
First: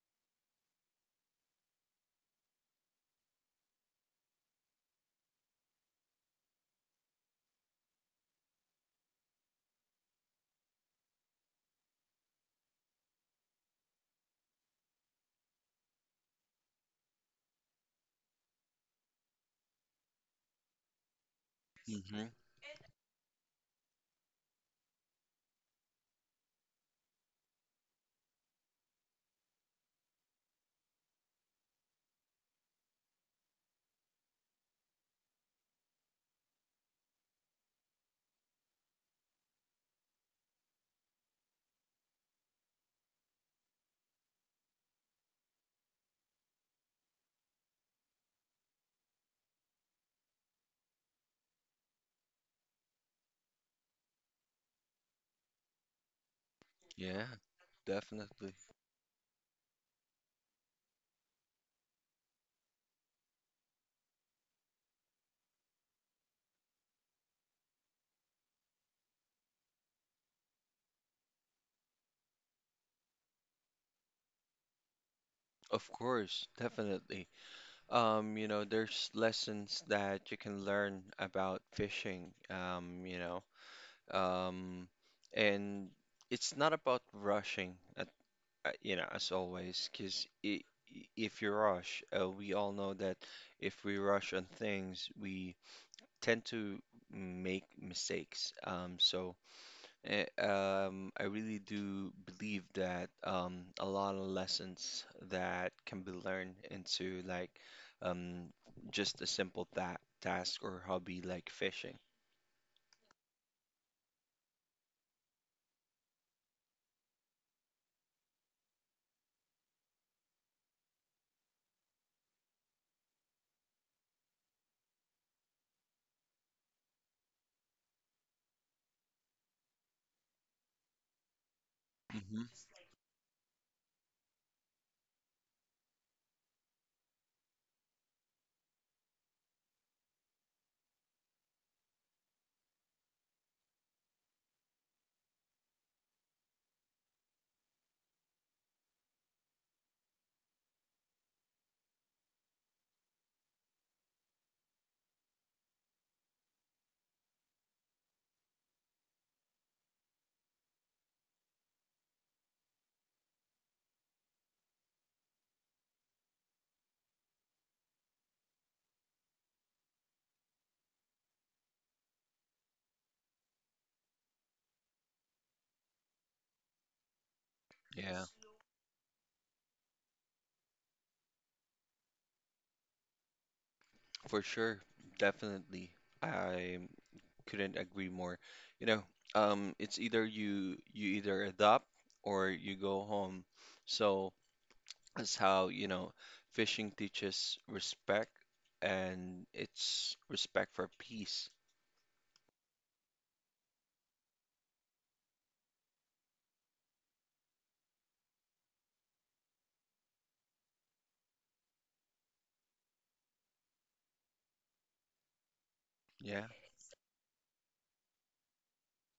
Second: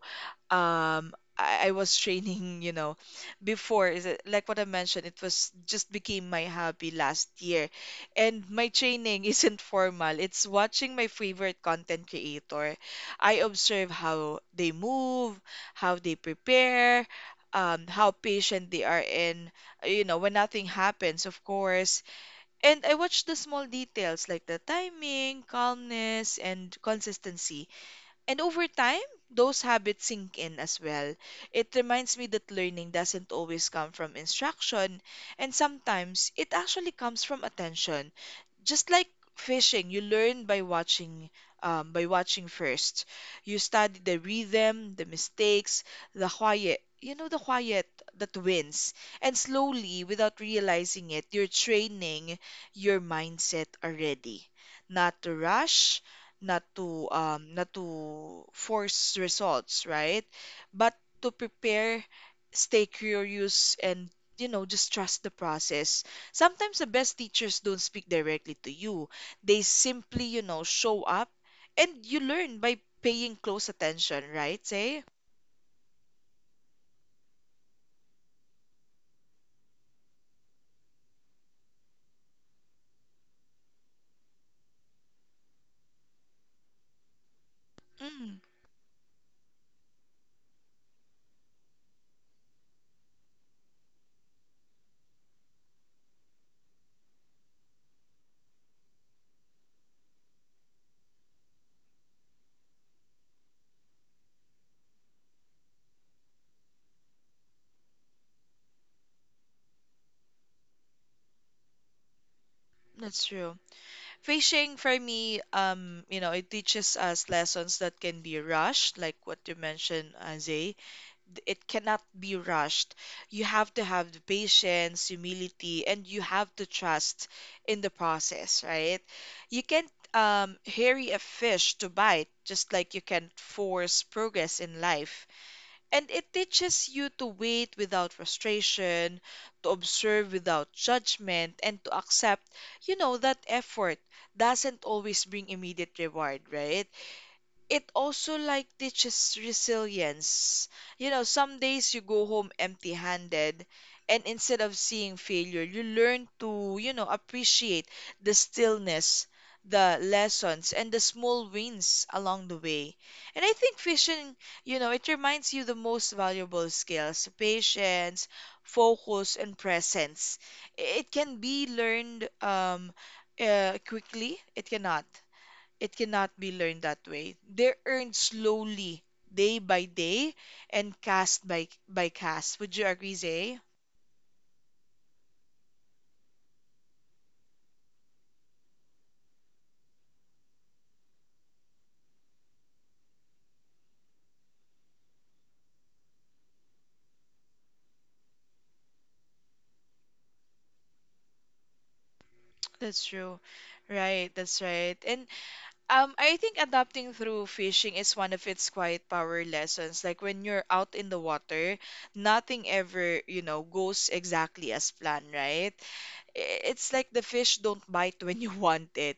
[SPEAKER 1] um I was training, you know, before, is it like what I mentioned, it was just became my hobby last year. And my training isn't formal. It's watching my favorite content creator. I observe how they move, how they prepare, how patient they are in, you know, when nothing happens, of course,
[SPEAKER 2] Hmm.
[SPEAKER 1] and I watch the small details like the timing, calmness, and consistency. And over time, those habits sink in as well. It reminds me that learning doesn't always come from instruction, and sometimes it actually comes from attention. Just like fishing, you learn by watching first. You study the rhythm, the mistakes, the quiet. You know, the quiet that wins. And slowly, without realizing it, you're training your mindset already. Not to rush, not to
[SPEAKER 2] Yeah, definitely.
[SPEAKER 1] force results, right? But to prepare, stay curious and, you know, just trust the process. Sometimes the best teachers don't speak directly to you. They simply, you know, show up, and you learn by paying close attention, right? Say?
[SPEAKER 2] Of course, definitely. You know, there's lessons that you can learn about fishing, you know, um, and it's not about rushing,
[SPEAKER 1] Mm,
[SPEAKER 2] you know, as always, because if you rush, we all know that if we rush on things, we tend to make mistakes. I really do believe that a lot of lessons that can be learned into like um, just a simple ta task or hobby like fishing.
[SPEAKER 1] that's true. Fishing for me, you know, it teaches us lessons that can be rushed, like what you mentioned, Azay. It cannot be rushed. You have to have the patience, humility, and you have to trust in the process, right? You can't hurry a fish to bite,
[SPEAKER 2] Hmm.
[SPEAKER 1] just like you can't force progress in life. And it teaches you to wait without frustration, to observe without judgment, and to accept, you know, that effort doesn't always bring immediate reward, right? It also like teaches resilience. You know, some days you go home empty handed, and instead of seeing failure, you learn to, you know, appreciate the stillness, the lessons, and the small wins along the way. And I think fishing, you know, it reminds you the most valuable skills: patience, focus, and presence. It can be learned quickly, it cannot. It cannot be learned that way. They're earned
[SPEAKER 2] Yeah.
[SPEAKER 1] slowly, day by day, and cast by cast. Would you agree, Zay?
[SPEAKER 2] For sure, definitely. I couldn't agree more. You know, it's either you either adopt or you go home. So that's how, you know, fishing teaches respect and it's respect for peace.
[SPEAKER 1] That's true. Right, that's right. And I think adapting through fishing is one of its quiet power lessons. Like when you're out in the water, nothing ever, you know, goes exactly as planned, right?
[SPEAKER 2] Yeah.
[SPEAKER 1] It's like the fish don't bite when you want it.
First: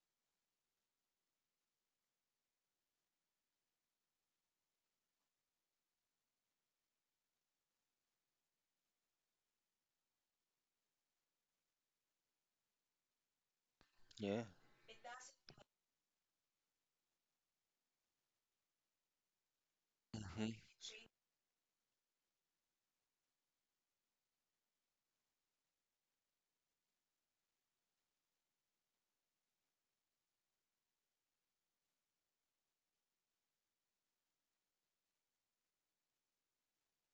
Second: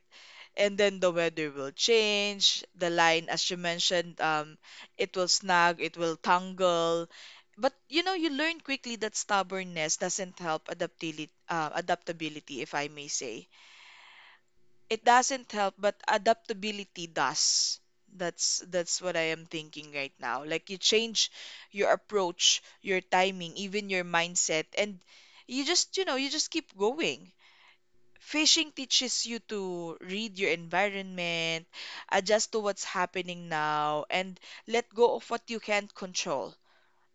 [SPEAKER 1] And then the weather will change. The line, as you mentioned, it will snag, it will tangle. But you know, you learn quickly that stubbornness doesn't help adaptability, adaptability, if I may say.
[SPEAKER 2] Yeah.
[SPEAKER 1] It doesn't help, but adaptability does. That's what I am thinking right now.
[SPEAKER 2] Hmm.
[SPEAKER 1] Like, you change your approach, your timing, even your mindset, and you just, you know, you just keep going. Fishing teaches you to read your environment, adjust to what's happening now, and let go of what you can't control.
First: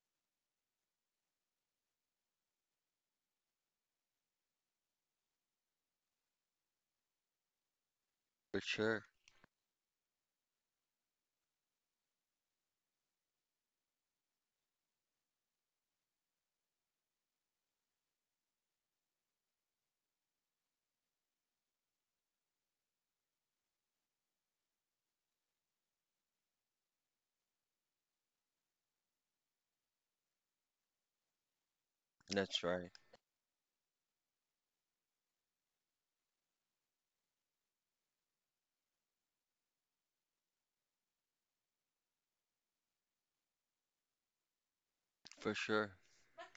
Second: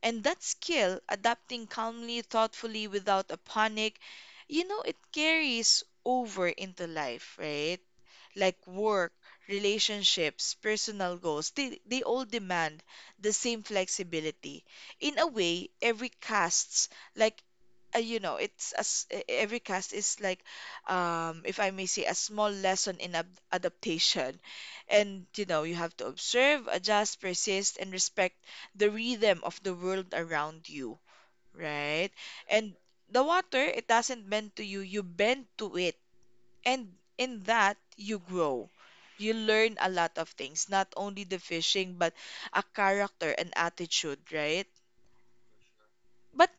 [SPEAKER 1] And that skill, adapting calmly, thoughtfully, without a panic, you know, it carries over into life, right?
[SPEAKER 2] For
[SPEAKER 1] Like
[SPEAKER 2] sure.
[SPEAKER 1] work, relationships, personal goals, they all demand the same flexibility. In a way, every casts like you know it's as every cast is like if I may say a small lesson in ab adaptation. And you know, you have to observe, adjust, persist, and respect the rhythm of the world around you, right?
[SPEAKER 2] That's
[SPEAKER 1] And
[SPEAKER 2] right.
[SPEAKER 1] the water, it doesn't bend to you, you bend to it, and in that you grow. You learn a lot of things, not only the fishing, but a character and attitude, right?
[SPEAKER 2] For sure.
[SPEAKER 1] But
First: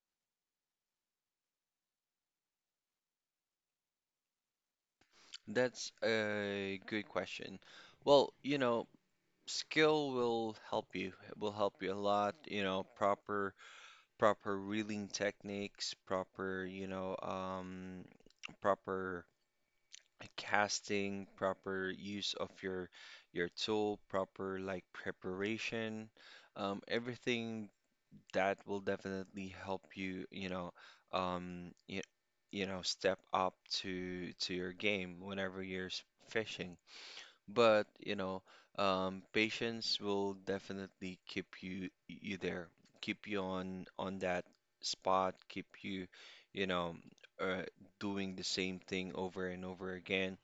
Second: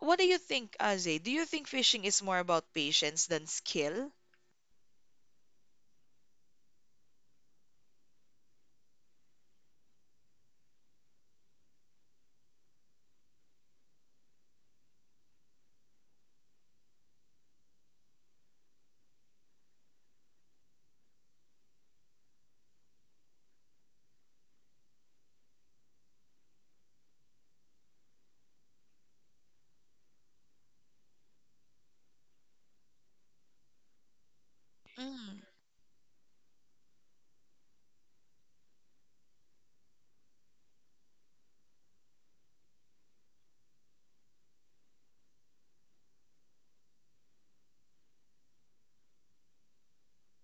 [SPEAKER 1] what do you think, Aze? Do you think fishing is more about patience than skill?
[SPEAKER 2] That's a good question. Well, you know, skill will help you. It will help you a lot, you know, proper reeling techniques, proper, you know, proper casting, proper use of your tool, proper like preparation. Everything that will definitely help you, you know, um, you, you know, step up to your game
[SPEAKER 1] Mm,
[SPEAKER 2] whenever you're fishing. But, you know, patience will definitely keep you there, keep you on that spot, keep you, you know, uh, doing the same thing over and over again.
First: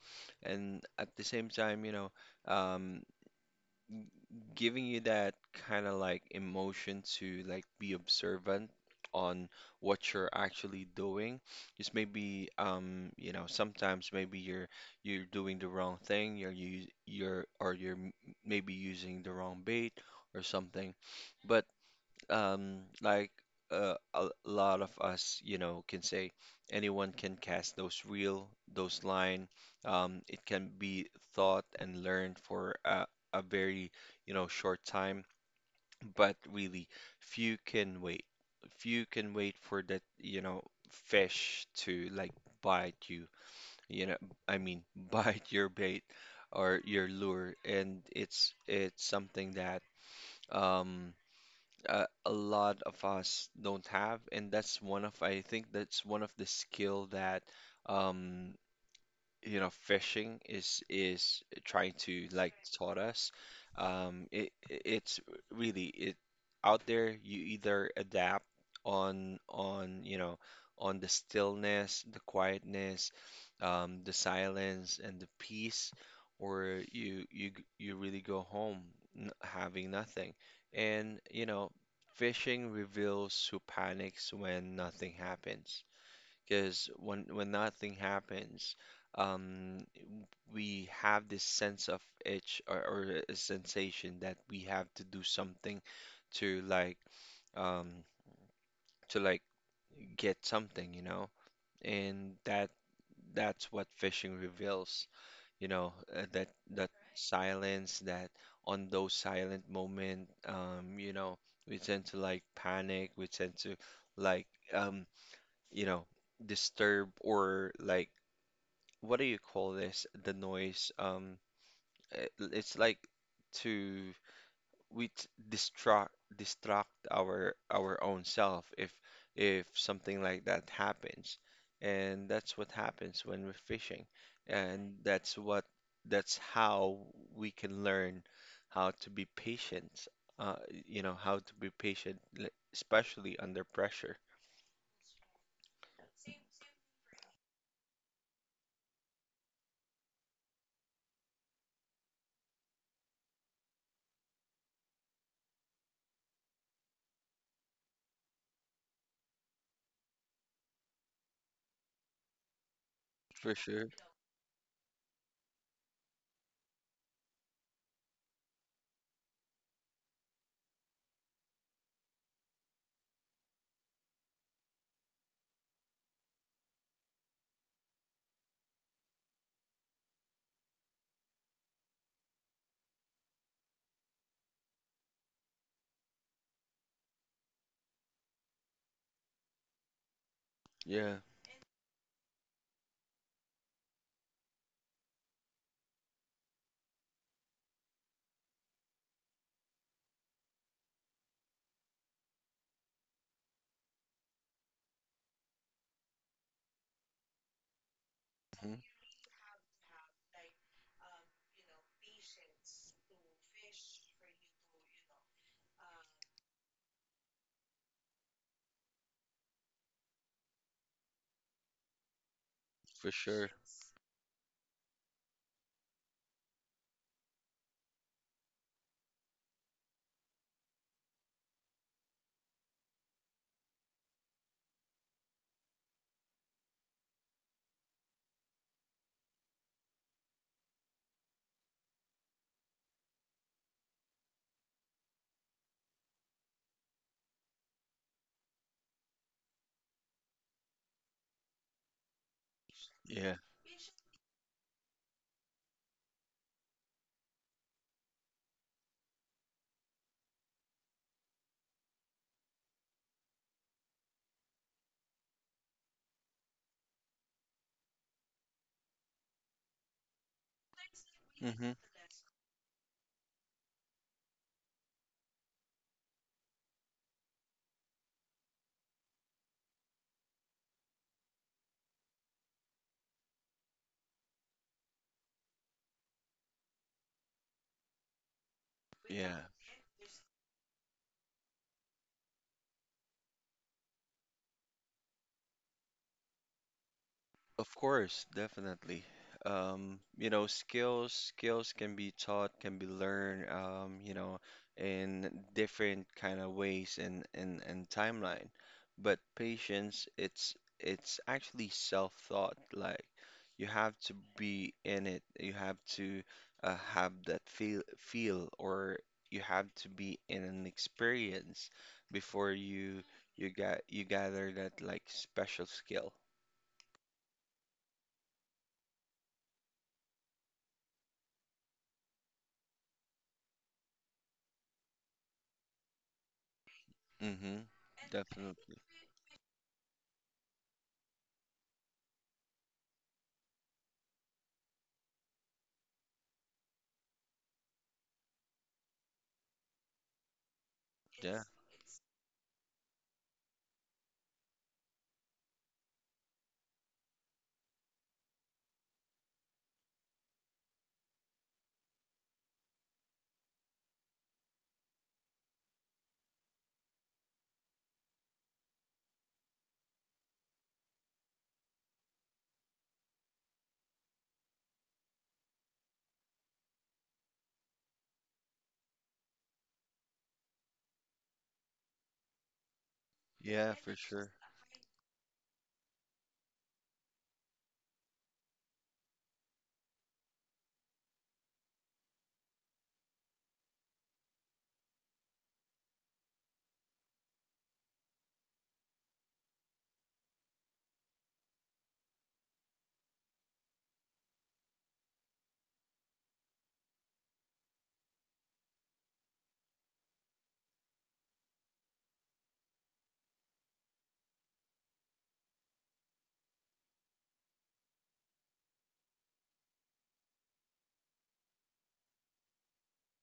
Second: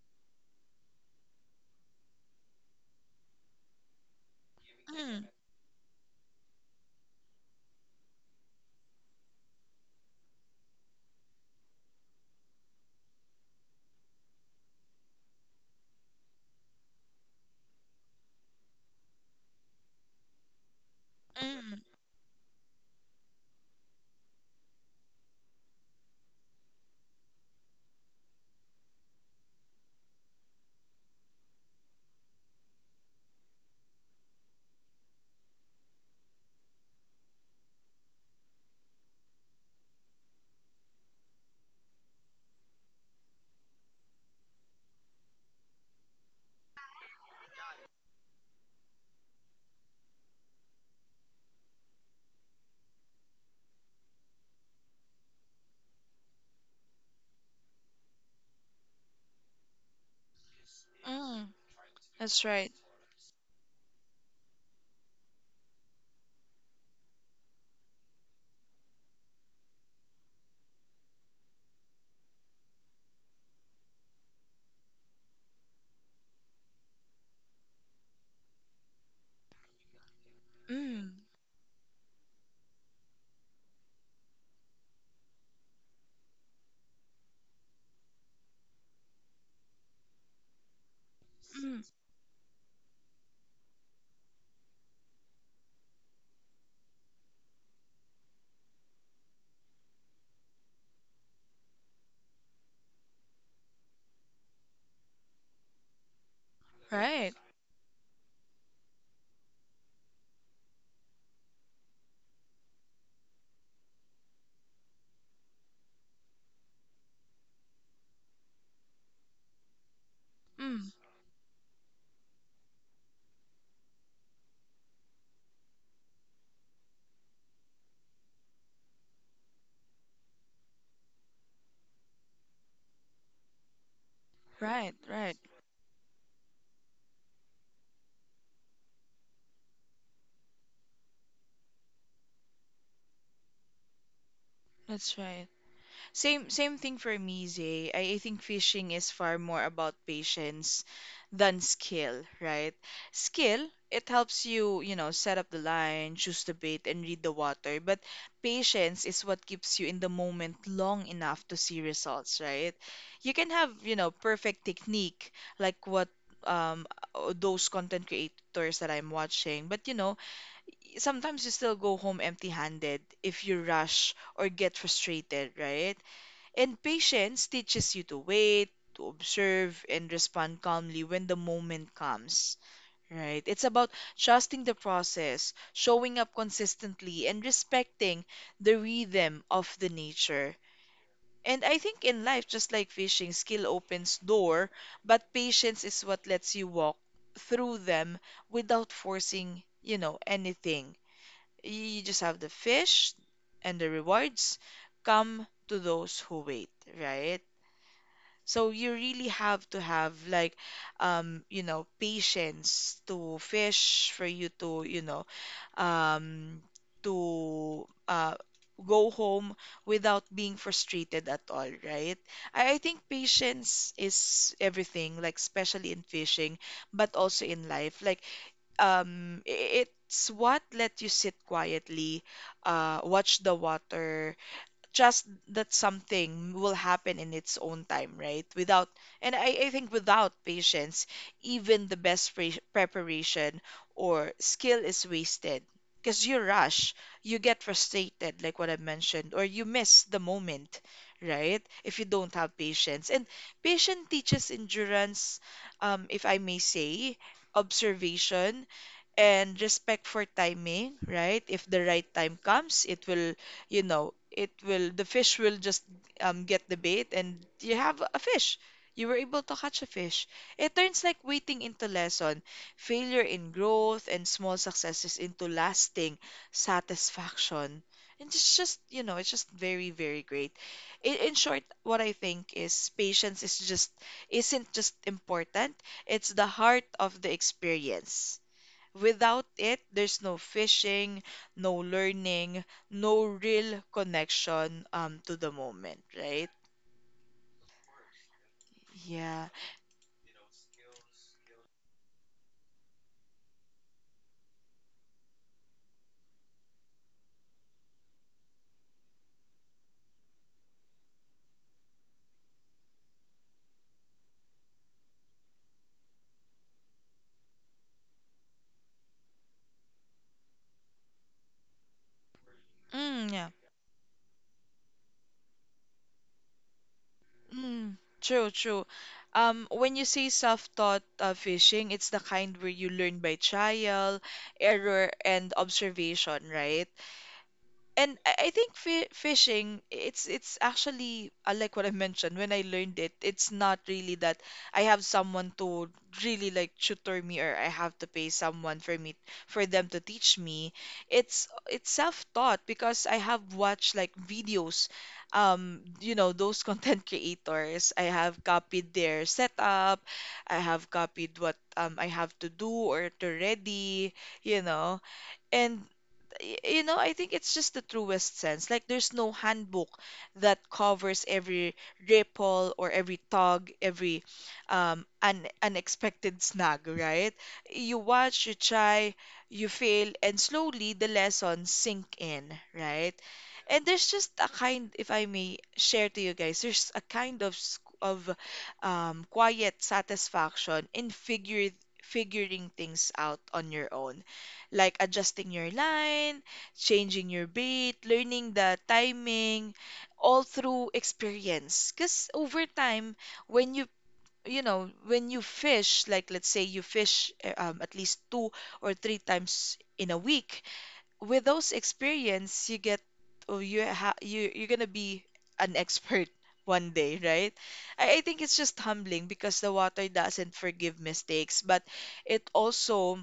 [SPEAKER 2] And at the same time, you know, um, giving you
[SPEAKER 1] mm,
[SPEAKER 2] that kind of like emotion to like be observant on what you're actually doing. Just maybe you know sometimes maybe you're doing the wrong thing. You're or maybe using the wrong bait or something. But
[SPEAKER 1] mm,
[SPEAKER 2] like a lot of us, you know, can say anyone can cast those reel, those line. It can be thought and learned for a very, you know, short time, but really few can wait. Few can wait for that, you know, fish to like bite you, you know, I mean, bite your bait or your lure, and it's something that um a lot of us don't have, and that's one of I think that's one of the skill that um, you know fishing is
[SPEAKER 1] mm.
[SPEAKER 2] trying to
[SPEAKER 1] That's
[SPEAKER 2] like
[SPEAKER 1] right.
[SPEAKER 2] taught us it's really it out there you either adapt on you know on the stillness, the quietness, the silence and the peace, or you you really go home having nothing. And
[SPEAKER 1] Mm,
[SPEAKER 2] you know fishing reveals who panics when nothing happens because when that thing happens, um, we have this
[SPEAKER 1] mm,
[SPEAKER 2] sense of itch or a sensation that we have to do something to like um, to like get something, you know, and that's what fishing reveals, you know, that that
[SPEAKER 1] right.
[SPEAKER 2] silence, that on those silent moment, you know, we tend to like panic, we tend to like um, you know, disturb or like what do you call this? The
[SPEAKER 1] Mm,
[SPEAKER 2] noise. It's like to we distract our own self if something like that happens, and that's what happens when we're fishing, and
[SPEAKER 1] right,
[SPEAKER 2] that's
[SPEAKER 1] right.
[SPEAKER 2] what that's how we can learn how to be patient. Uh, you know how to be patient, especially under pressure.
[SPEAKER 1] That's right. Same thing for me, Zay. I think fishing is far more about patience than skill, right? Skill, it helps you, you know, set up the line, choose the bait, and read the water. But patience is what keeps you in the moment long enough to see results, right? You can
[SPEAKER 2] For
[SPEAKER 1] have,
[SPEAKER 2] sure.
[SPEAKER 1] you know, perfect technique like what um those content creators that I'm watching, but you know, sometimes you still go home empty-handed if you rush or get frustrated, right? And patience teaches you to wait, to observe, and respond calmly when the moment comes. Right? It's about trusting the process, showing up consistently, and respecting the rhythm of the nature.
[SPEAKER 2] Yeah.
[SPEAKER 1] And I think in life, just like fishing, skill opens door, but patience is what lets you walk through them without forcing, you know, anything. You just have the fish and the rewards come to those who wait, right? So
[SPEAKER 2] Hmm.
[SPEAKER 1] you really have to have like you know, patience to fish for you to um to uh go home without being frustrated at all, right? I think
[SPEAKER 2] For sure.
[SPEAKER 1] patience is everything, like especially in fishing, but also in life. Like it's what let you sit quietly, watch the water just that something will happen in its own time, right? Without, and I think without patience, even the best preparation or skill is wasted. Because you rush, you get frustrated, like what I mentioned, or you miss the moment, right? If you don't have patience. And
[SPEAKER 2] Yeah.
[SPEAKER 1] patience teaches endurance, if I may say, observation and respect for timing, right? If the right time comes, it will, you know, it will, the fish will just get the bait and you have a fish. You were able to catch a fish. It turns like waiting
[SPEAKER 2] Hmm.
[SPEAKER 1] into lesson, failure in growth, and small successes into lasting satisfaction. And it's just, you know, it's just very, very great. In short, what I think is patience is just isn't just important, it's the heart of the experience. Without
[SPEAKER 2] Yeah.
[SPEAKER 1] it, there's no fishing, no learning, no real connection to the moment, right?
[SPEAKER 2] Of course, definitely.
[SPEAKER 1] Yeah.
[SPEAKER 2] You know, skills can be taught, can be learned, you know, in different kind of ways and timeline. But patience, it's actually self-taught. Like you have to be in it. You have to have that feel, or you have to be in an experience before
[SPEAKER 1] Yeah.
[SPEAKER 2] you gather that like special skill.
[SPEAKER 1] True, true. When you say self-taught fishing, it's the kind where you learn by trial, error, and observation, right?
[SPEAKER 2] Mm-hmm.
[SPEAKER 1] And I think
[SPEAKER 2] Definitely.
[SPEAKER 1] fi fishing, it's actually like what I mentioned when I learned it, it's not really that I have someone to really like tutor me, or I have to pay someone for me for them to teach me.
[SPEAKER 2] Yeah.
[SPEAKER 1] It's self-taught because I have watched like videos, you know, those content creators. I have copied their setup. I have copied what I have to do or to ready, you know. And you know, I think it's just the truest sense. Like there's no handbook that covers every ripple or every tug, every un unexpected snag, right? You watch, you try, you fail, and slowly the lessons sink in, right?
[SPEAKER 2] Yeah,
[SPEAKER 1] And
[SPEAKER 2] for
[SPEAKER 1] there's just
[SPEAKER 2] sure.
[SPEAKER 1] a kind, if I may share to you guys, there's a kind of quiet satisfaction in figure figuring things out on your own, like adjusting your line, changing your bait, learning the timing, all through experience. Because over time, when you know, when you fish, like let's say you fish at least two or three times in a week, with those experience, you get, or you ha you you're gonna be an expert one day, right? I think it's just humbling because the water doesn't forgive mistakes, but it also,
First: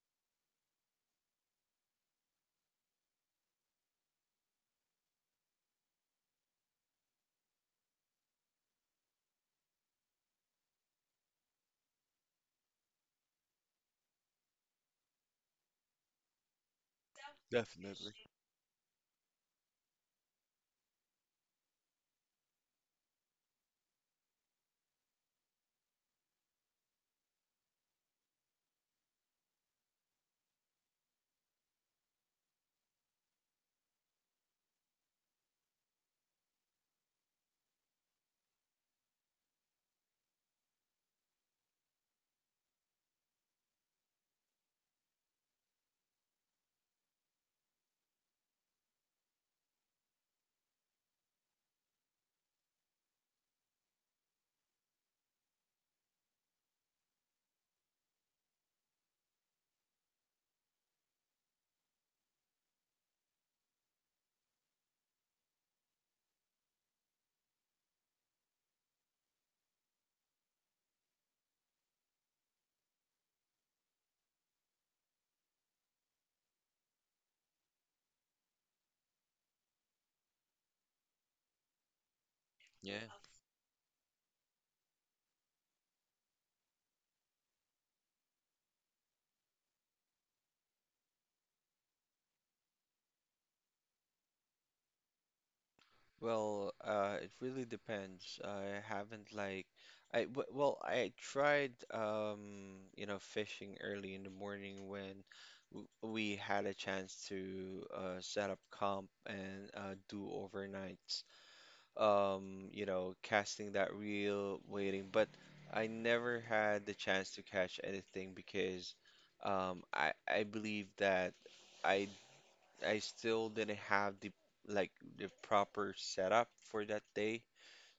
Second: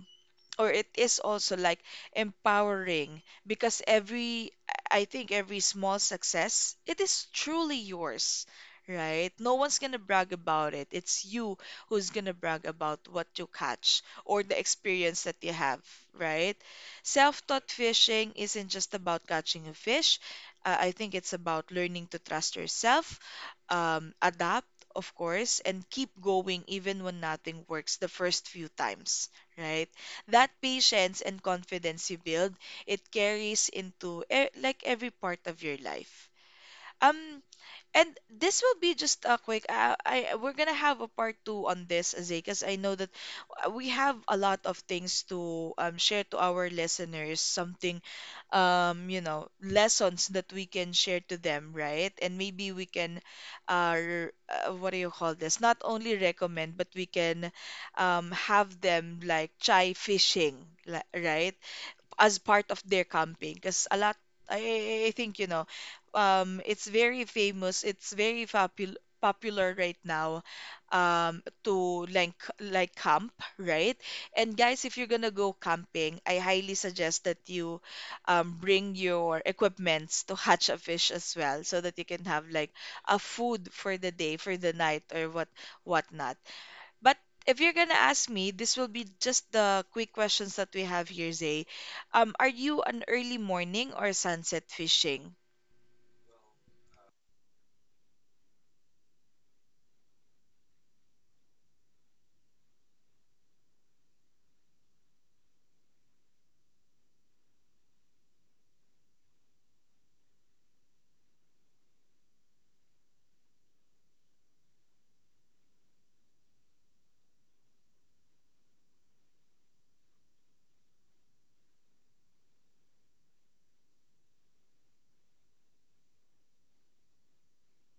[SPEAKER 1] or it is also like, empowering because every I think every small success, it is truly yours, right? No one's gonna brag about it, it's you who's gonna brag about what you catch or the experience that you have, right? Self-taught
[SPEAKER 2] Definitely.
[SPEAKER 1] fishing isn't just about catching a fish. I think it's about learning to trust yourself, adapt, of course, and keep going even when nothing works the first few times, right? That patience and confidence you build, it carries into like every part of your life. Um, and this will be just a quick. I we're gonna have a part two on this, Zay, because I know that we have a lot of things to, share to our listeners. Something, you know, lessons that we can share to them, right? And maybe we can, what do you call this? Not only recommend, but we can, have them like try fishing, right? As part of their camping, because a lot I think, you know, it's very famous, it's very popul popular right now, um, to like camp, right? And guys, if you're gonna go camping, I highly suggest that you, um, bring your equipments to hatch a fish as well so that you can have like
[SPEAKER 2] Yeah.
[SPEAKER 1] a food for the day, for the night, or whatnot. But if you're gonna ask me, this will be just the quick questions that we have here, Zay. Are you an early morning or sunset fishing?
[SPEAKER 2] Well, it really depends. I haven't like I w well, I tried you know, fishing early in the morning when w we had a chance to set up camp and do overnights. You know, casting that reel, waiting, but I never had the chance to catch anything because I believe that I I still didn't have the like the proper setup for that day.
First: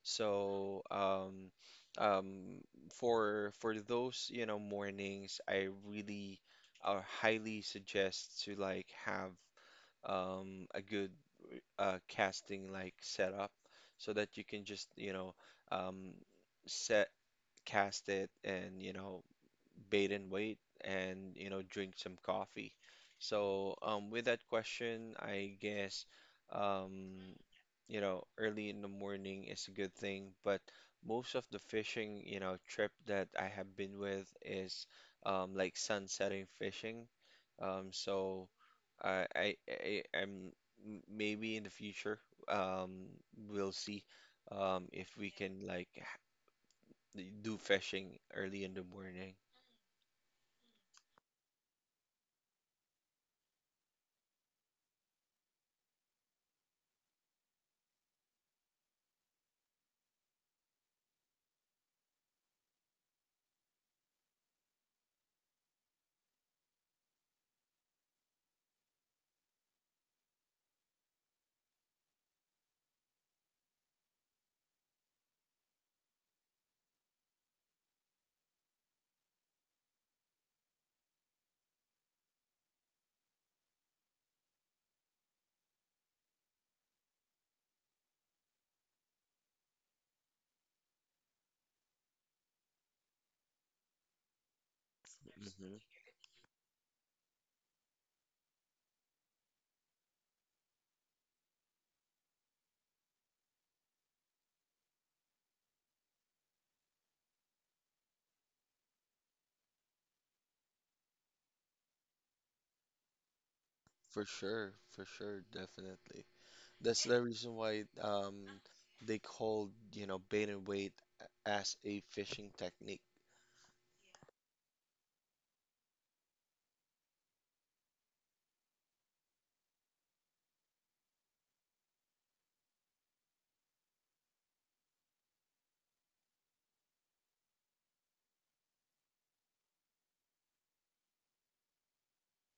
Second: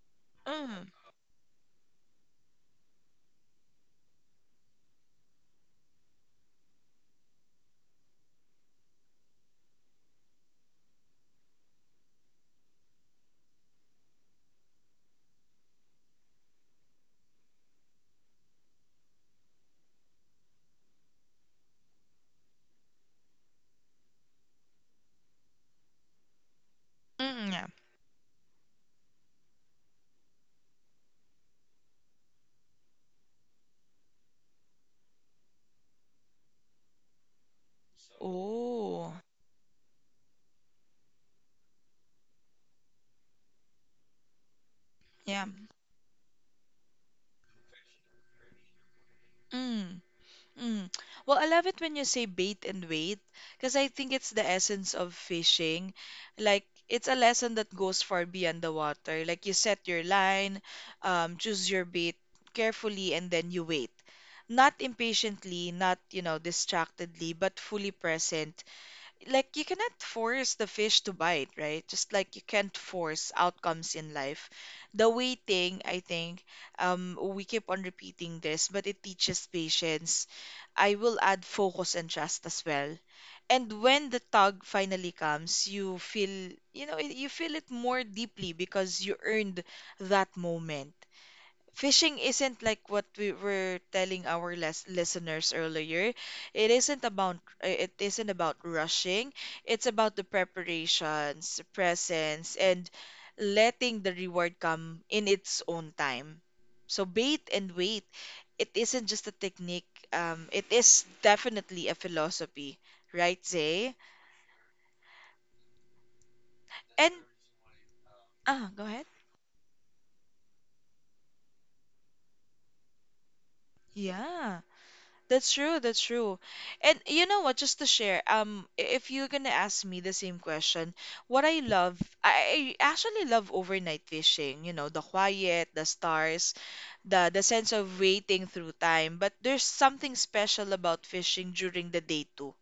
[SPEAKER 2] So
[SPEAKER 1] Mm.
[SPEAKER 2] um, um, for those you know mornings, I really highly suggest to like have a good casting like setup so that you can just you know um, set cast it and you know bait and wait and you know drink some coffee. So with that question, I guess um,
[SPEAKER 1] Yeah.
[SPEAKER 2] you know early in the morning is a good thing, but most of the fishing you know trip that I have been with is like sunsetting fishing. So
[SPEAKER 1] Oh,
[SPEAKER 2] I, I I I'm maybe in the future um, we'll see if we
[SPEAKER 1] yeah.
[SPEAKER 2] can like do fishing early in the morning.
[SPEAKER 1] Mm. Mm. Well, I love it when you say bait and wait because I think it's the essence of fishing. Like, it's a lesson that goes far beyond the water. Like, you set your line, choose your bait carefully, and then you wait. Not impatiently, not, you know, distractedly, but fully present. Like, you cannot force the fish to bite, right? Just like you can't force outcomes in life. The waiting, I think, we keep on repeating this, but it teaches patience. I will add focus and trust as well. And when the tug finally comes, you feel, you know, you feel it more deeply because you earned that moment. Fishing isn't like what we were telling our listeners
[SPEAKER 2] Hmm.
[SPEAKER 1] earlier. It isn't about it isn't about rushing. It's about the preparations, presence, and letting the reward come in its own time. So bait and wait. It isn't just a technique. It is definitely a philosophy, right, Zay?
[SPEAKER 2] For sure, definitely. That's
[SPEAKER 1] And
[SPEAKER 2] the reason why
[SPEAKER 1] ah, go ahead.
[SPEAKER 2] they called, you know, bait and wait as a fishing technique.
[SPEAKER 1] Yeah. That's true, that's true. And you know what, just to share, if you're gonna ask me the same question, what I love, I actually love overnight fishing, you know, the quiet, the stars, the sense of waiting through time. But there's something special about fishing during the day too.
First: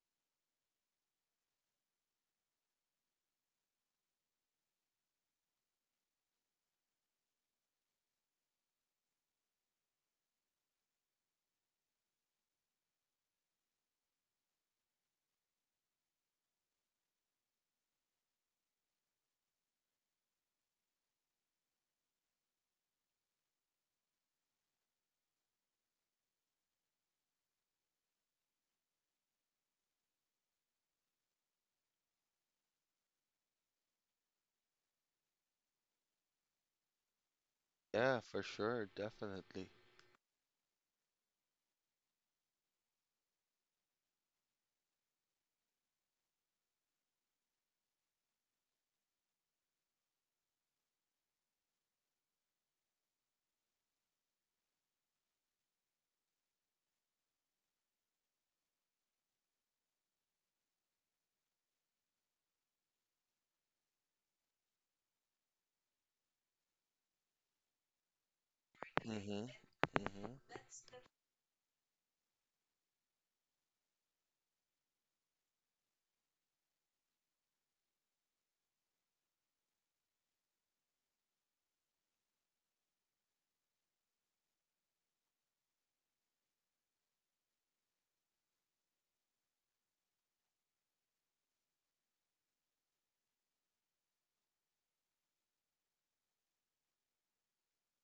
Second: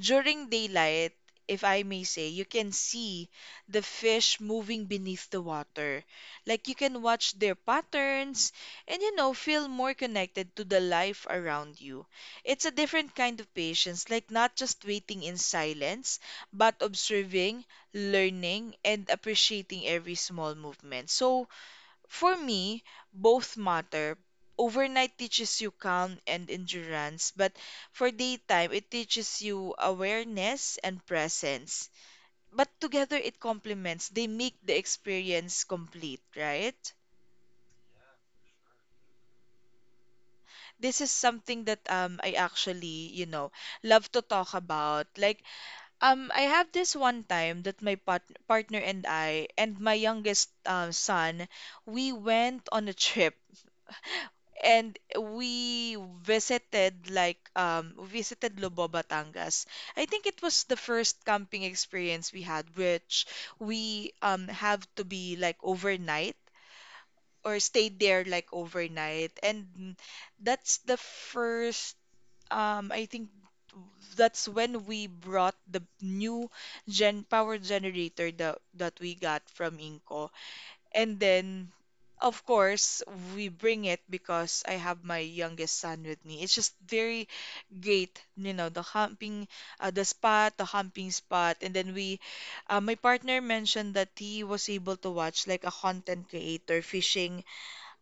[SPEAKER 1] During daylight, if I may say, you can see the fish moving beneath the water. Like you can watch their patterns and, you know, feel more connected to the life around you. It's a different kind of patience, like not just waiting in silence, but observing, learning, and appreciating every small movement. So, for me, both matter. Overnight teaches you calm and endurance, but for daytime, it teaches you awareness and presence. But together, it complements, they make the experience complete, right?
[SPEAKER 2] Yeah, for sure, definitely.
[SPEAKER 1] This is something that I actually, you know, love to talk about. Like I have this one time that my partner and I and my youngest son, we went on a trip, and we visited like visited Lobo, Batangas. I think it was the first camping experience we had, which we, um, have to be like overnight or stayed there like overnight,
[SPEAKER 2] Mm-hmm.
[SPEAKER 1] and
[SPEAKER 2] Mm-hmm.
[SPEAKER 1] that's the first, I think that's when we brought the new gen power generator that we got from Inco. And then, of course, we bring it because I have my youngest son with me. It's just very great, you know, the humping, the spot, the humping spot. And then we, my partner mentioned that he was able to watch like a content creator fishing,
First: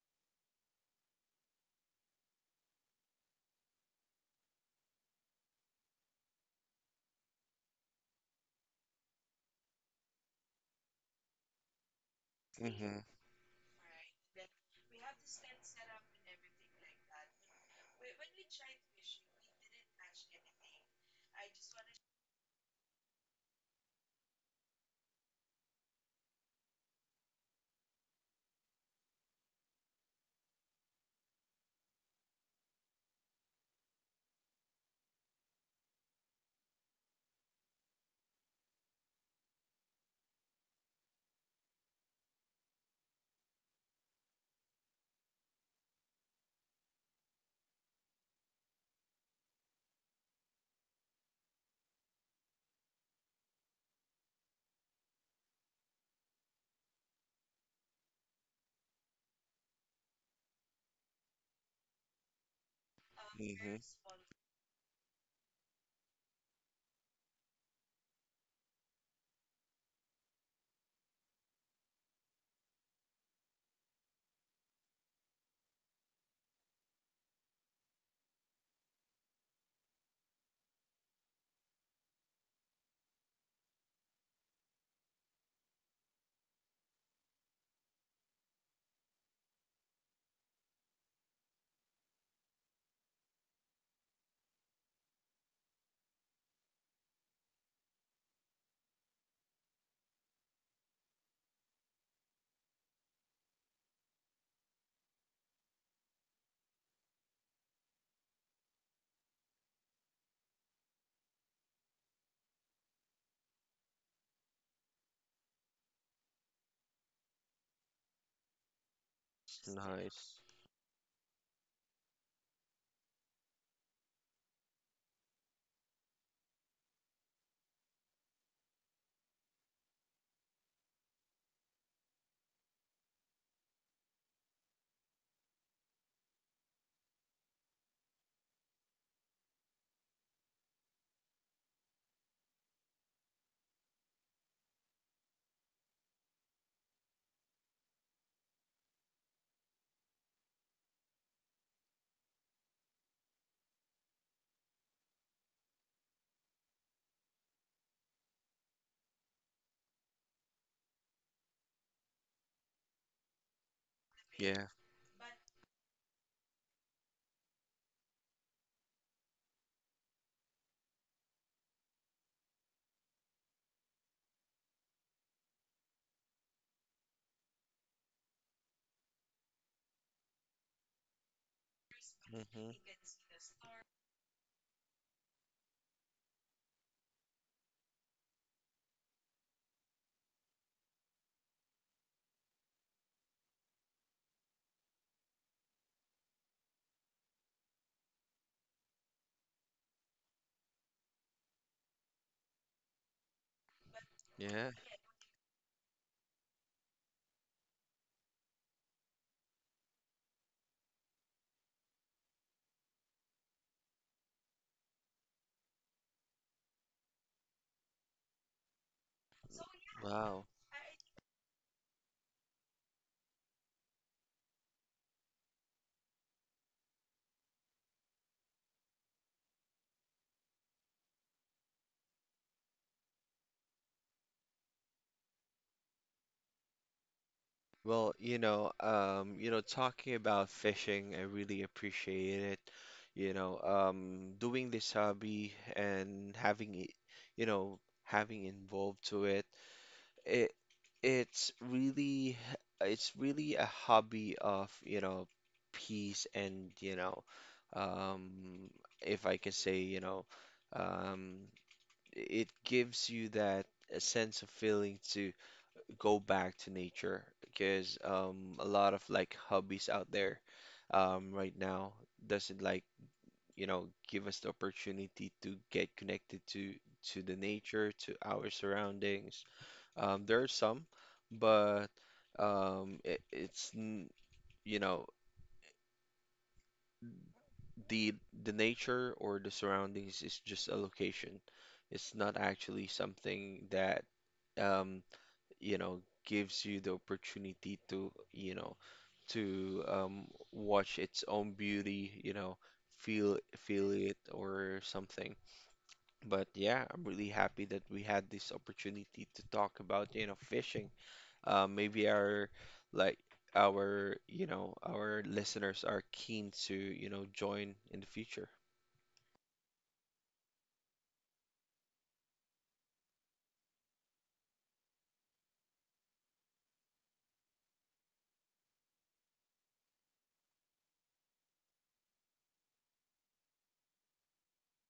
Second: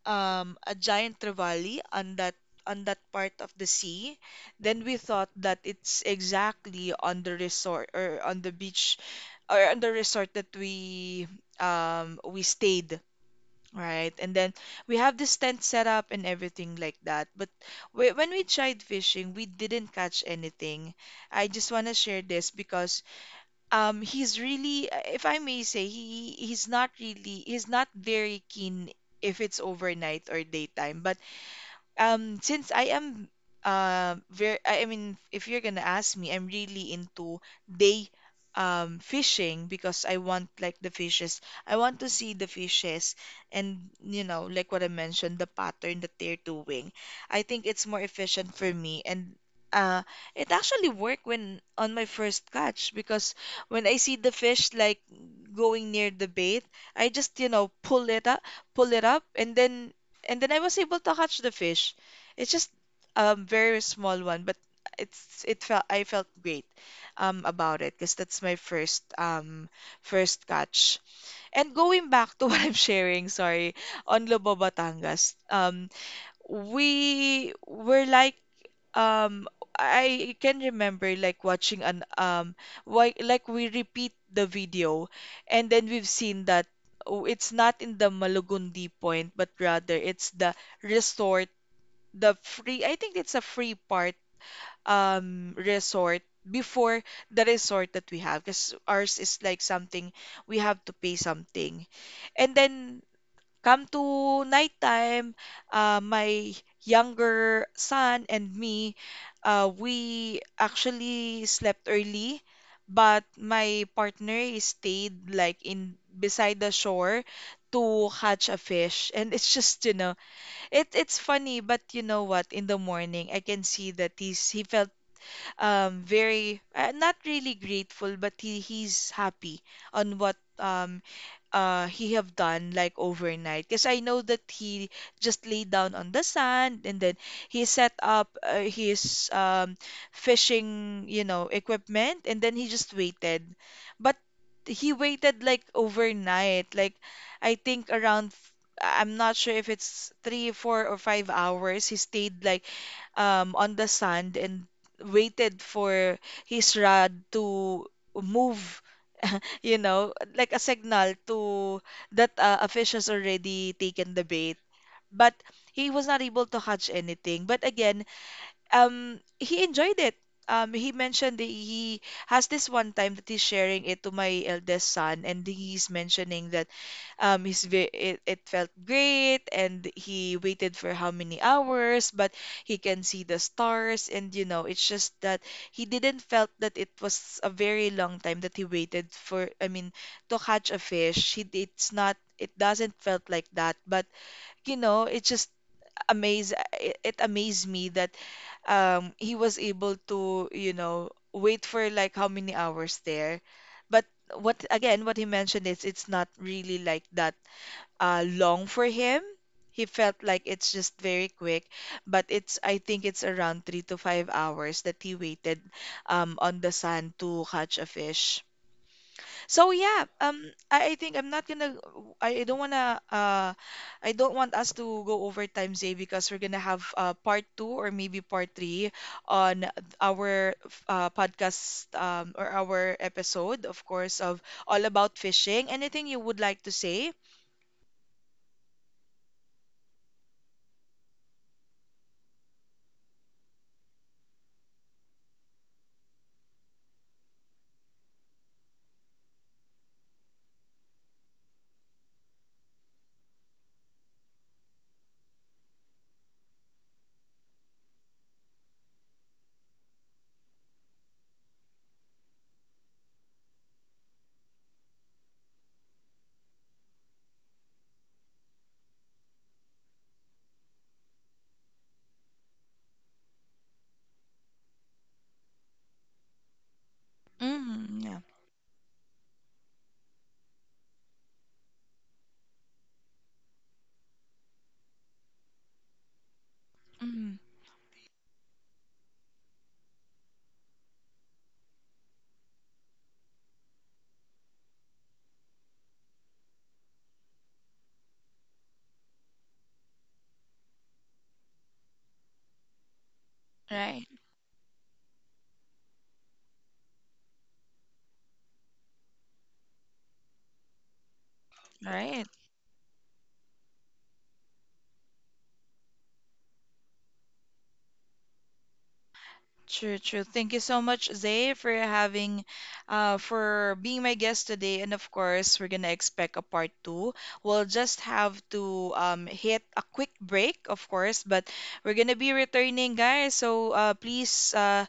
[SPEAKER 1] a giant trevally on that part of the sea. Then we thought that it's exactly on the resort or on the beach, or on the resort that we stayed.
[SPEAKER 2] Mm-hmm.
[SPEAKER 1] Right. And then we have this tent set up and everything like that. But when we tried fishing, we didn't catch anything. I just want to share this because, um, he's really, if I may say, he's not very keen if it's overnight or daytime. But since I am very I mean if you're gonna ask me, I'm really into day fishing because I want, like, the fishes. I want to see the fishes and, you know, like what I mentioned, the pattern that they're doing, I think it's more efficient for me. And uh it actually worked when on my first catch, because when I see the fish like going near the bait, I just pull it up, pull it up, and then I was able to catch the fish. It's just a
[SPEAKER 2] Mm-hmm.
[SPEAKER 1] very small one, but it felt I felt great about it, because that's my first first catch. And going back to what I'm sharing, sorry, on Lobo Batangas, we were like um, I can remember like watching an why, like, we repeat the video, and then we've seen that, oh, it's not in the Malugundi point, but rather it's the resort, the free, I think it's a free part resort before the resort that we have, because ours is like something we have to pay something. And then come to nighttime, my younger son and me, we actually slept early, but my partner stayed like in beside the shore to catch a fish. And it's just, you know,
[SPEAKER 2] Nice.
[SPEAKER 1] it's funny, but you know what? In the morning, I can see that he felt very not really grateful, but he, he's happy on what he have done like overnight. Because I know that he just lay down on the sand, and then he set up his fishing, you know, equipment, and then he just waited. But he waited like overnight. Like, I think around I'm not sure if it's three, 4, or 5 hours. He stayed like on the sand and waited for his rod to move, you know, like a signal to that a fish has already taken the bait.
[SPEAKER 2] Yeah.
[SPEAKER 1] But he was not able to catch anything. But again, he enjoyed it. He mentioned that he has this one time that he's sharing it to my eldest son, and he's mentioning that it, it felt great, and he waited for how many hours, but
[SPEAKER 2] Mm-hmm.
[SPEAKER 1] he can see the stars, and, you know, it's just that he didn't felt that it was a very long time that he waited for, I mean, to catch a fish. He, it's not, it doesn't felt like that, but, you know, it's just amaze it, it amazed me that he was able to, you know, wait for like how many hours there. But what
[SPEAKER 2] Yeah.
[SPEAKER 1] again what he mentioned is it's not really like that long for him. He felt like it's just very quick, but it's, I think it's around 3 to 5 hours that he waited on the sand to catch a fish. So yeah.
[SPEAKER 2] Wow.
[SPEAKER 1] I think I'm not gonna. I don't wanna. I don't want us to go over time, Zay, because we're gonna have part 2 or maybe part 3 on our podcast, or our episode, of course, of all about fishing. Anything you would like to say?
[SPEAKER 2] Well, you know, talking about fishing, I really appreciate it. You know, doing this hobby and having it, you know, having involved to it, it it's really it's really a hobby of, you know, peace and, you know, um, if I can say, you know, um, it gives you that a sense of feeling to go back to nature because a lot of like hobbies out there right now doesn't like you know give us the opportunity to get connected to the nature,
[SPEAKER 1] Mm,
[SPEAKER 2] to
[SPEAKER 1] yeah.
[SPEAKER 2] our surroundings. There are some, but it's you know
[SPEAKER 1] Mm,
[SPEAKER 2] the the nature or the surroundings is just a location. It's not actually something that um, you know, gives you the opportunity to, you know, to watch its own beauty, you know, feel
[SPEAKER 1] right.
[SPEAKER 2] it or something. But yeah, I'm really happy that we had this opportunity to talk about, you know, fishing. Maybe
[SPEAKER 1] Right.
[SPEAKER 2] our like our, you know, our listeners are keen to, you know, join in the future.
[SPEAKER 1] True, true. Thank you so much, Zay, for having, for being my guest today. And of course, we're gonna expect a part 2. We'll just have to hit a quick break, of course, but we're gonna be returning, guys. So please,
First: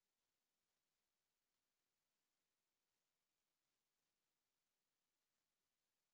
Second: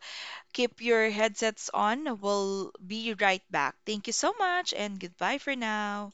[SPEAKER 1] keep your headsets on. We'll be right back. Thank you so much, and goodbye for now.